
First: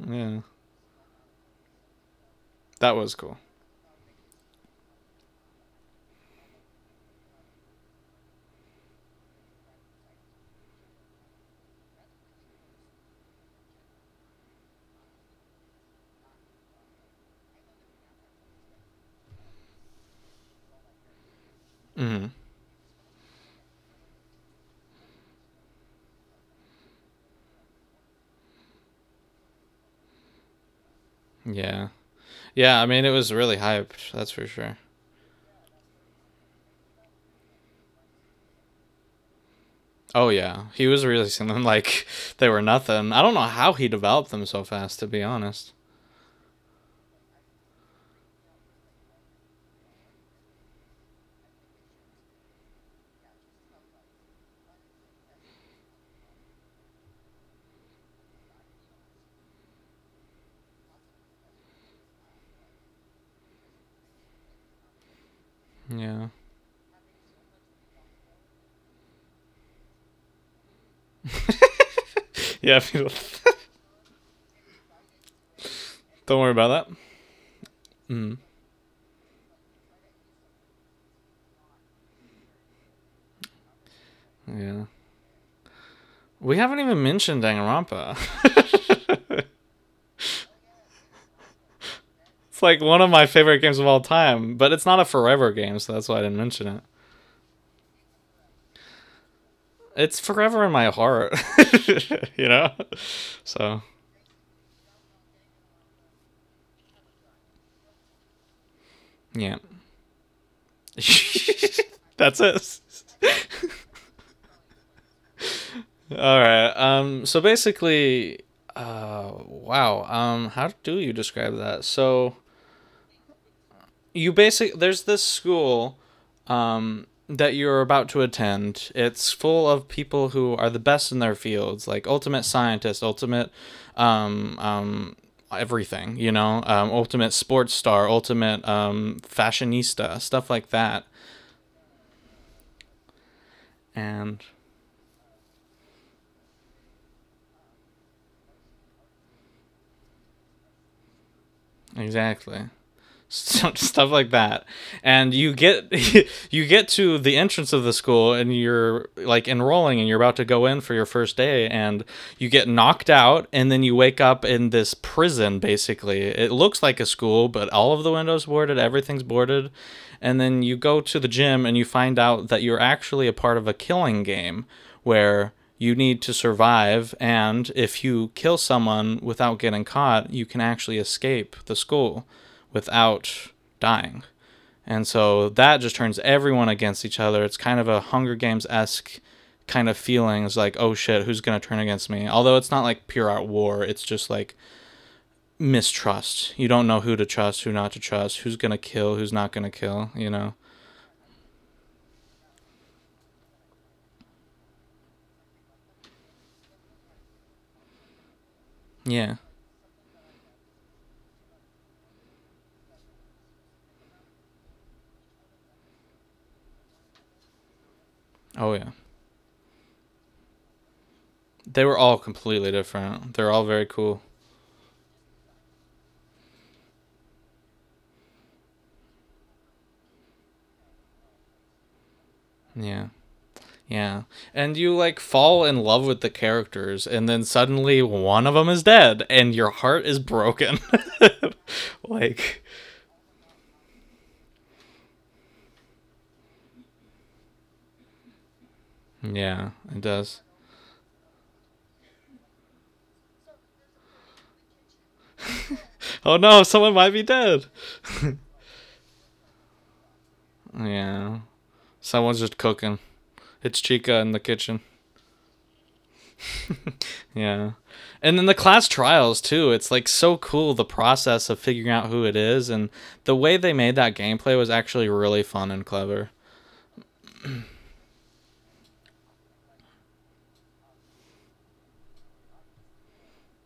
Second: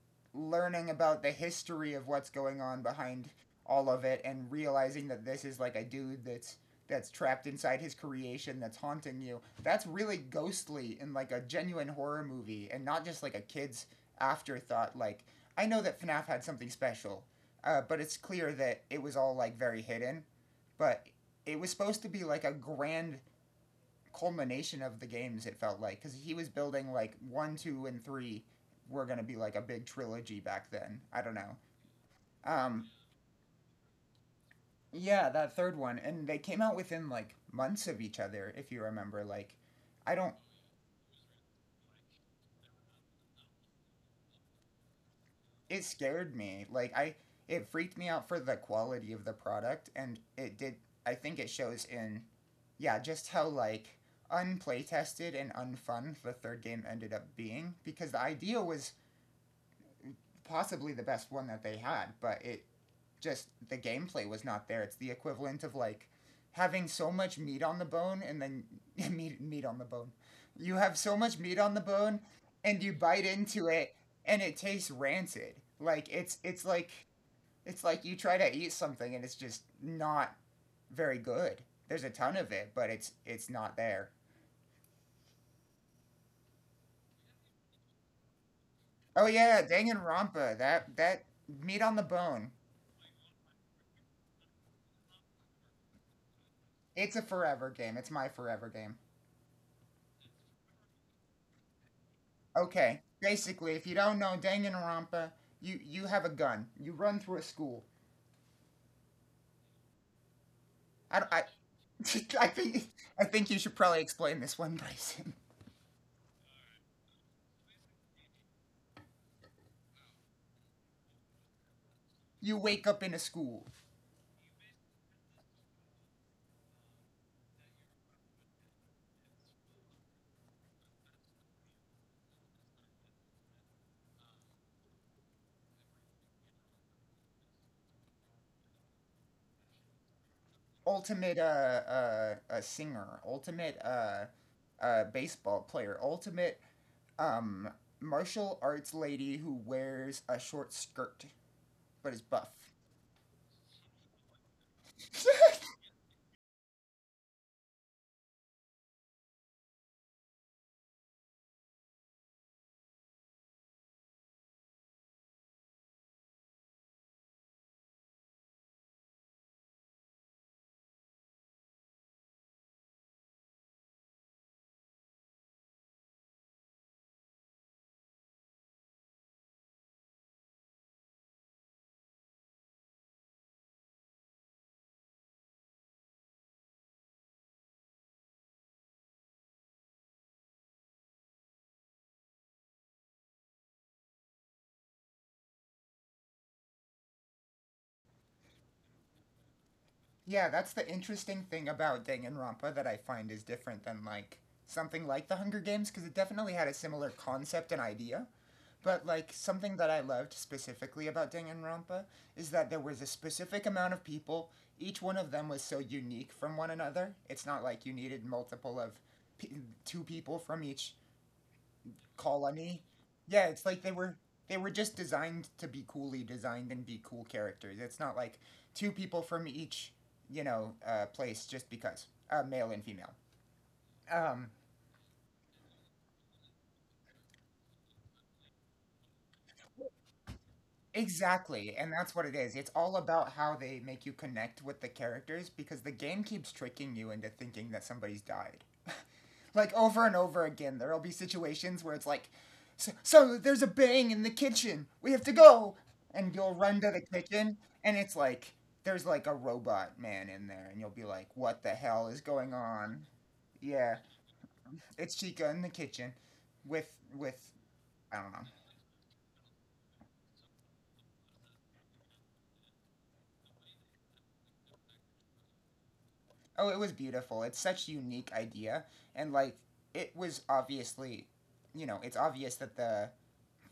S1: Yeah,
S2: learning about the history of what's going on
S1: that was
S2: behind
S1: cool.
S2: all of it and realizing that this is like a dude that's trapped inside his creation that's haunting you, that's really ghostly, in like a genuine horror movie and not just like a kid's afterthought. Like I know that FNAF had something special, but it's clear that it was all like very hidden, but it was supposed to be
S1: Mm-hmm.
S2: like a grand culmination of the games, it felt like, because he was building like 1, 2 and three were going to be like a big trilogy back then, I don't know.
S1: Yeah, yeah.
S2: um
S1: I mean, it was really hyped. That's for sure.
S2: yeah, that third one, and they came out within like months of each other, if you remember, like I
S1: Oh
S2: don't.
S1: yeah, he was releasing them like they were nothing. I don't know how he developed them so fast, to be honest.
S2: It scared me, like I it freaked me out for the quality of the product, and it did, I think it shows in, yeah, just how like unplaytested and unfun the third game ended up being, because the idea was possibly the best one that they had, but it, just the gameplay was not there. It's the equivalent of like
S1: Yeah,
S2: having so much meat on the bone and then meat on the bone. You have so much meat on the bone and you
S1: yeah.
S2: bite into
S1: If
S2: it and it tastes rancid. Like it's it's
S1: don't worry
S2: like
S1: about that.
S2: it's like you try to eat
S1: Mm.
S2: something and it's just not very good. There's a ton of it, but it's not there.
S1: Yeah, we haven't even mentioned Danganronpa.
S2: Oh yeah, Danganronpa, that meat on the bone.
S1: it's like one of my favorite games of all time, but it's not a forever game, so that's why I didn't mention it.
S2: It's a forever game. It's my forever game.
S1: It's forever in my heart, you know.
S2: Okay, basically, if
S1: So
S2: you don't know Danganronpa, you have a gun. You run through a school.
S1: yeah,
S2: I don't- I,
S1: that's
S2: I think I think
S1: it.
S2: you should probably explain this one, Bryson.
S1: All right. So basically, wow. How do you describe that? So
S2: You wake up in a school.
S1: you basically there's this school. That you're about to attend. It's full of people who are the best in their fields, like ultimate scientist, ultimate, um, um, everything. You know, ultimate sports star, ultimate fashionista, stuff like that.
S2: Ultimate a singer. Ultimate
S1: And
S2: baseball player. Ultimate um martial arts lady who wears a short skirt but is buff.
S1: exactly. stuff like that and you get, you get to the entrance of the school and you're like enrolling and you're about to go in for your first day and you get knocked out and then you wake up in this prison. Basically, it looks like a school, but all of the windows boarded, everything's boarded, and then you go to the gym and you find out that you're actually a part of a killing game where you need to survive, and if you kill someone without getting caught, you can actually escape the school without dying. And so that just turns everyone against each other. It's kind of a Hunger Games esque kind of feeling. It's like, oh shit, who's going to turn against me? Although it's not like pure out war, it's just like mistrust. You don't know who to trust, who not to trust, who's going to kill, who's not going to kill, you
S2: Yeah,
S1: know?
S2: that's the interesting thing about Danganronpa that I find is different than like something like The Hunger Games, because it definitely had a similar concept and idea. But like
S1: Yeah.
S2: something that I loved specifically about Danganronpa is that there was a specific amount of people. Each one of them was so unique from one another. It's not like you needed
S1: Oh,
S2: multiple of
S1: yeah.
S2: p- two people from each
S1: They were all completely
S2: colony.
S1: different.
S2: Yeah,
S1: They're
S2: it's
S1: all
S2: like they
S1: very
S2: were
S1: cool.
S2: they were just designed to be coolly designed and be cool characters. It's not like two people from each, you know, place just because male and female.
S1: Yeah. Yeah.
S2: Um,
S1: And you like fall in love with the characters and then suddenly one of them is dead and your heart is broken.
S2: exactly, and that's what it is.
S1: like
S2: It's all about how they make you connect with the characters, because the game keeps tricking you into thinking that somebody's died. Like
S1: yeah, it
S2: over and over
S1: does.
S2: again there'll be situations where it's like, so there's a bang in the kitchen, we have to go, and
S1: Oh
S2: you'll
S1: no,
S2: run to
S1: someone
S2: the
S1: might be
S2: kitchen
S1: dead.
S2: and it's like there's like a robot man in there and you'll be like
S1: Yeah.
S2: what the hell is
S1: Someone's
S2: going
S1: just cooking.
S2: on.
S1: It's
S2: Yeah,
S1: Chica in the kitchen.
S2: it's Chica in the kitchen with
S1: Yeah.
S2: I don't
S1: And
S2: know.
S1: then the class trials too. It's like so cool, the process of figuring out who it is, and the way they made that gameplay was actually really fun and clever.
S2: Oh, it was beautiful. It's such a unique idea, and like it was obviously, you know, it's obvious that the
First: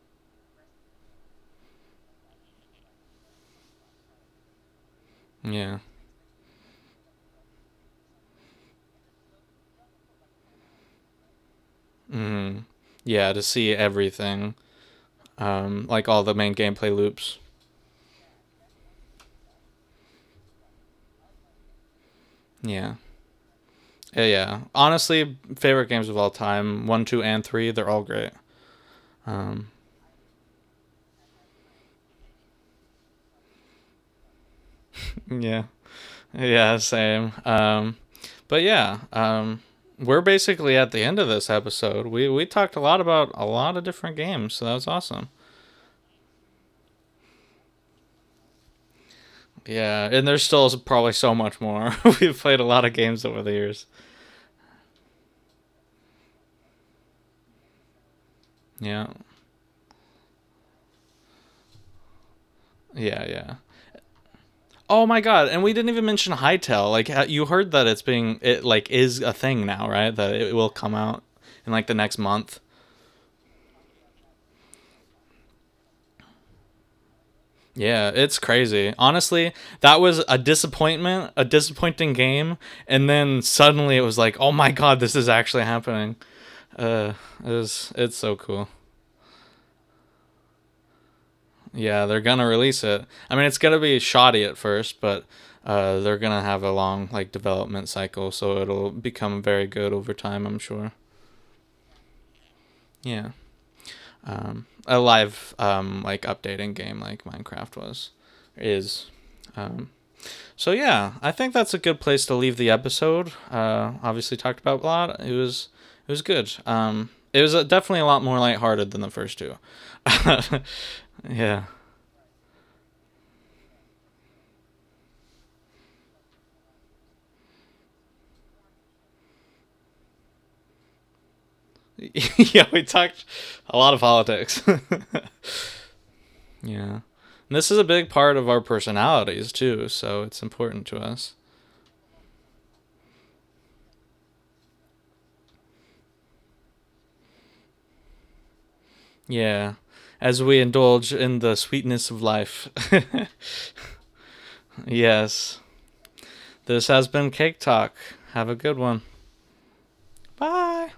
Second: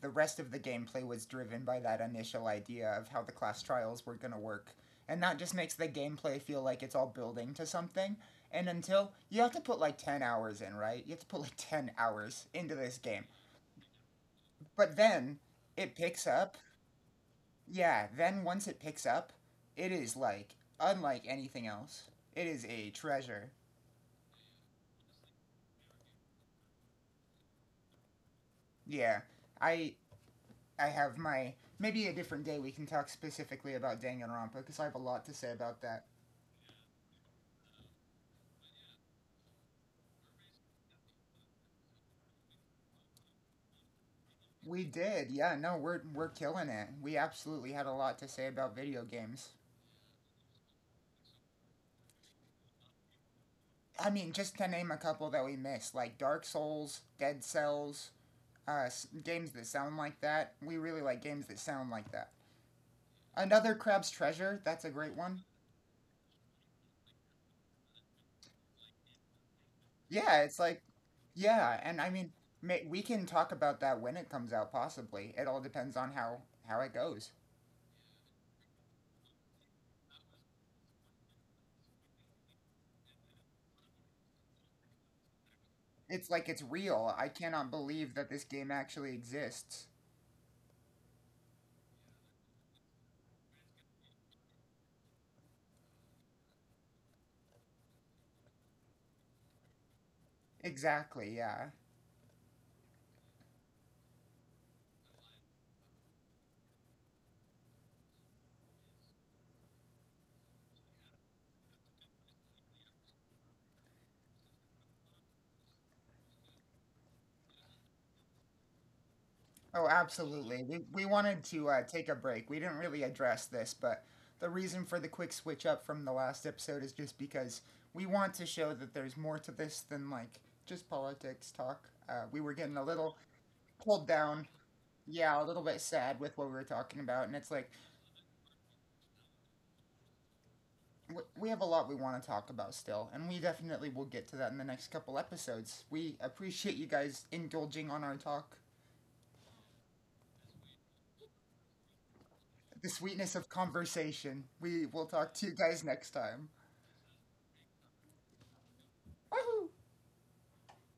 S2: the rest of the gameplay was driven by that initial idea of how the class trials were going to work. And that just makes
S1: Yeah.
S2: the gameplay feel like it's all building to something. And until you have to put like 10 hours in, right? You have to put like 10 hours
S1: Mhm.
S2: into this game.
S1: Yeah, to see everything.
S2: But then it
S1: Like all
S2: picks
S1: the main
S2: up.
S1: gameplay loops.
S2: Yeah, then once it picks up, it is like unlike anything else. It is a
S1: Yeah,
S2: treasure.
S1: yeah, yeah. Honestly, favorite games of all time, one, two, and three. They're all great.
S2: Yeah.
S1: Um,
S2: I I have my, maybe a different day we can talk specifically about Danganronpa because I have a lot to say
S1: yeah,
S2: about that.
S1: yeah, same. But yeah, we're basically at the end of this episode. We talked a lot about a lot of different games, so that was
S2: We
S1: awesome.
S2: did, yeah. No, we're killing it. We absolutely had a lot to say about video games.
S1: Yeah, and there's still probably so much more. We've played a lot of games over the years.
S2: I mean, just to name a couple that we missed, like Dark Souls, Dead Cells, uh,
S1: Yeah,
S2: games that sound like that. We really like games that sound like that.
S1: yeah, yeah.
S2: Another Crab's Treasure. That's a
S1: Oh
S2: great
S1: my
S2: one.
S1: god! And we didn't even mention Hytale. Like you heard that it's being it like is a thing now, right? That
S2: Yeah,
S1: it
S2: it's
S1: will
S2: like,
S1: come out in
S2: yeah,
S1: like the
S2: and I
S1: next
S2: mean,
S1: month.
S2: ma we can talk about that when it comes out. Possibly, it all depends on how it goes.
S1: Yeah, it's crazy. Honestly, that was a disappointment, a disappointing game, and then suddenly it was like, oh my god, this is actually happening.
S2: It's like it's
S1: Uh,
S2: real. I
S1: it
S2: cannot
S1: was,
S2: believe
S1: it's
S2: that
S1: so
S2: this
S1: cool.
S2: game actually exists.
S1: Yeah, they're gonna release it. I mean, it's gonna be shoddy at first, but they're gonna have a long like development cycle, so it'll become very good over time. I'm sure.
S2: Exactly. Yeah.
S1: Yeah. A live like updating game like Minecraft was is. Um, so yeah, I think that's a good place to leave the episode. Obviously talked about a lot. It was good. It was definitely a lot more lighthearted than the first two.
S2: Oh, absolutely. We wanted
S1: yeah.
S2: to take a break. We didn't really address this, but the reason for the quick switch up from the last episode is just because we want to show that there's more to this than like just politics talk. We were getting a
S1: yeah,
S2: little
S1: we talked
S2: pulled
S1: a lot of
S2: down,
S1: politics.
S2: yeah, a little bit sad with what we were talking about, and
S1: yeah.
S2: it's like
S1: And this is a big part of our personalities too, so it's important to
S2: we
S1: us.
S2: have a lot we want to talk about still, and we definitely will get to that in the next couple episodes. We appreciate you guys indulging on our talk,
S1: Yeah. As we indulge in the sweetness of life.
S2: the sweetness of conversation. We will talk to you
S1: yes.
S2: guys next time.
S1: This has been Cake Talk. Have a good one.
S2: Woohoo!
S1: Bye.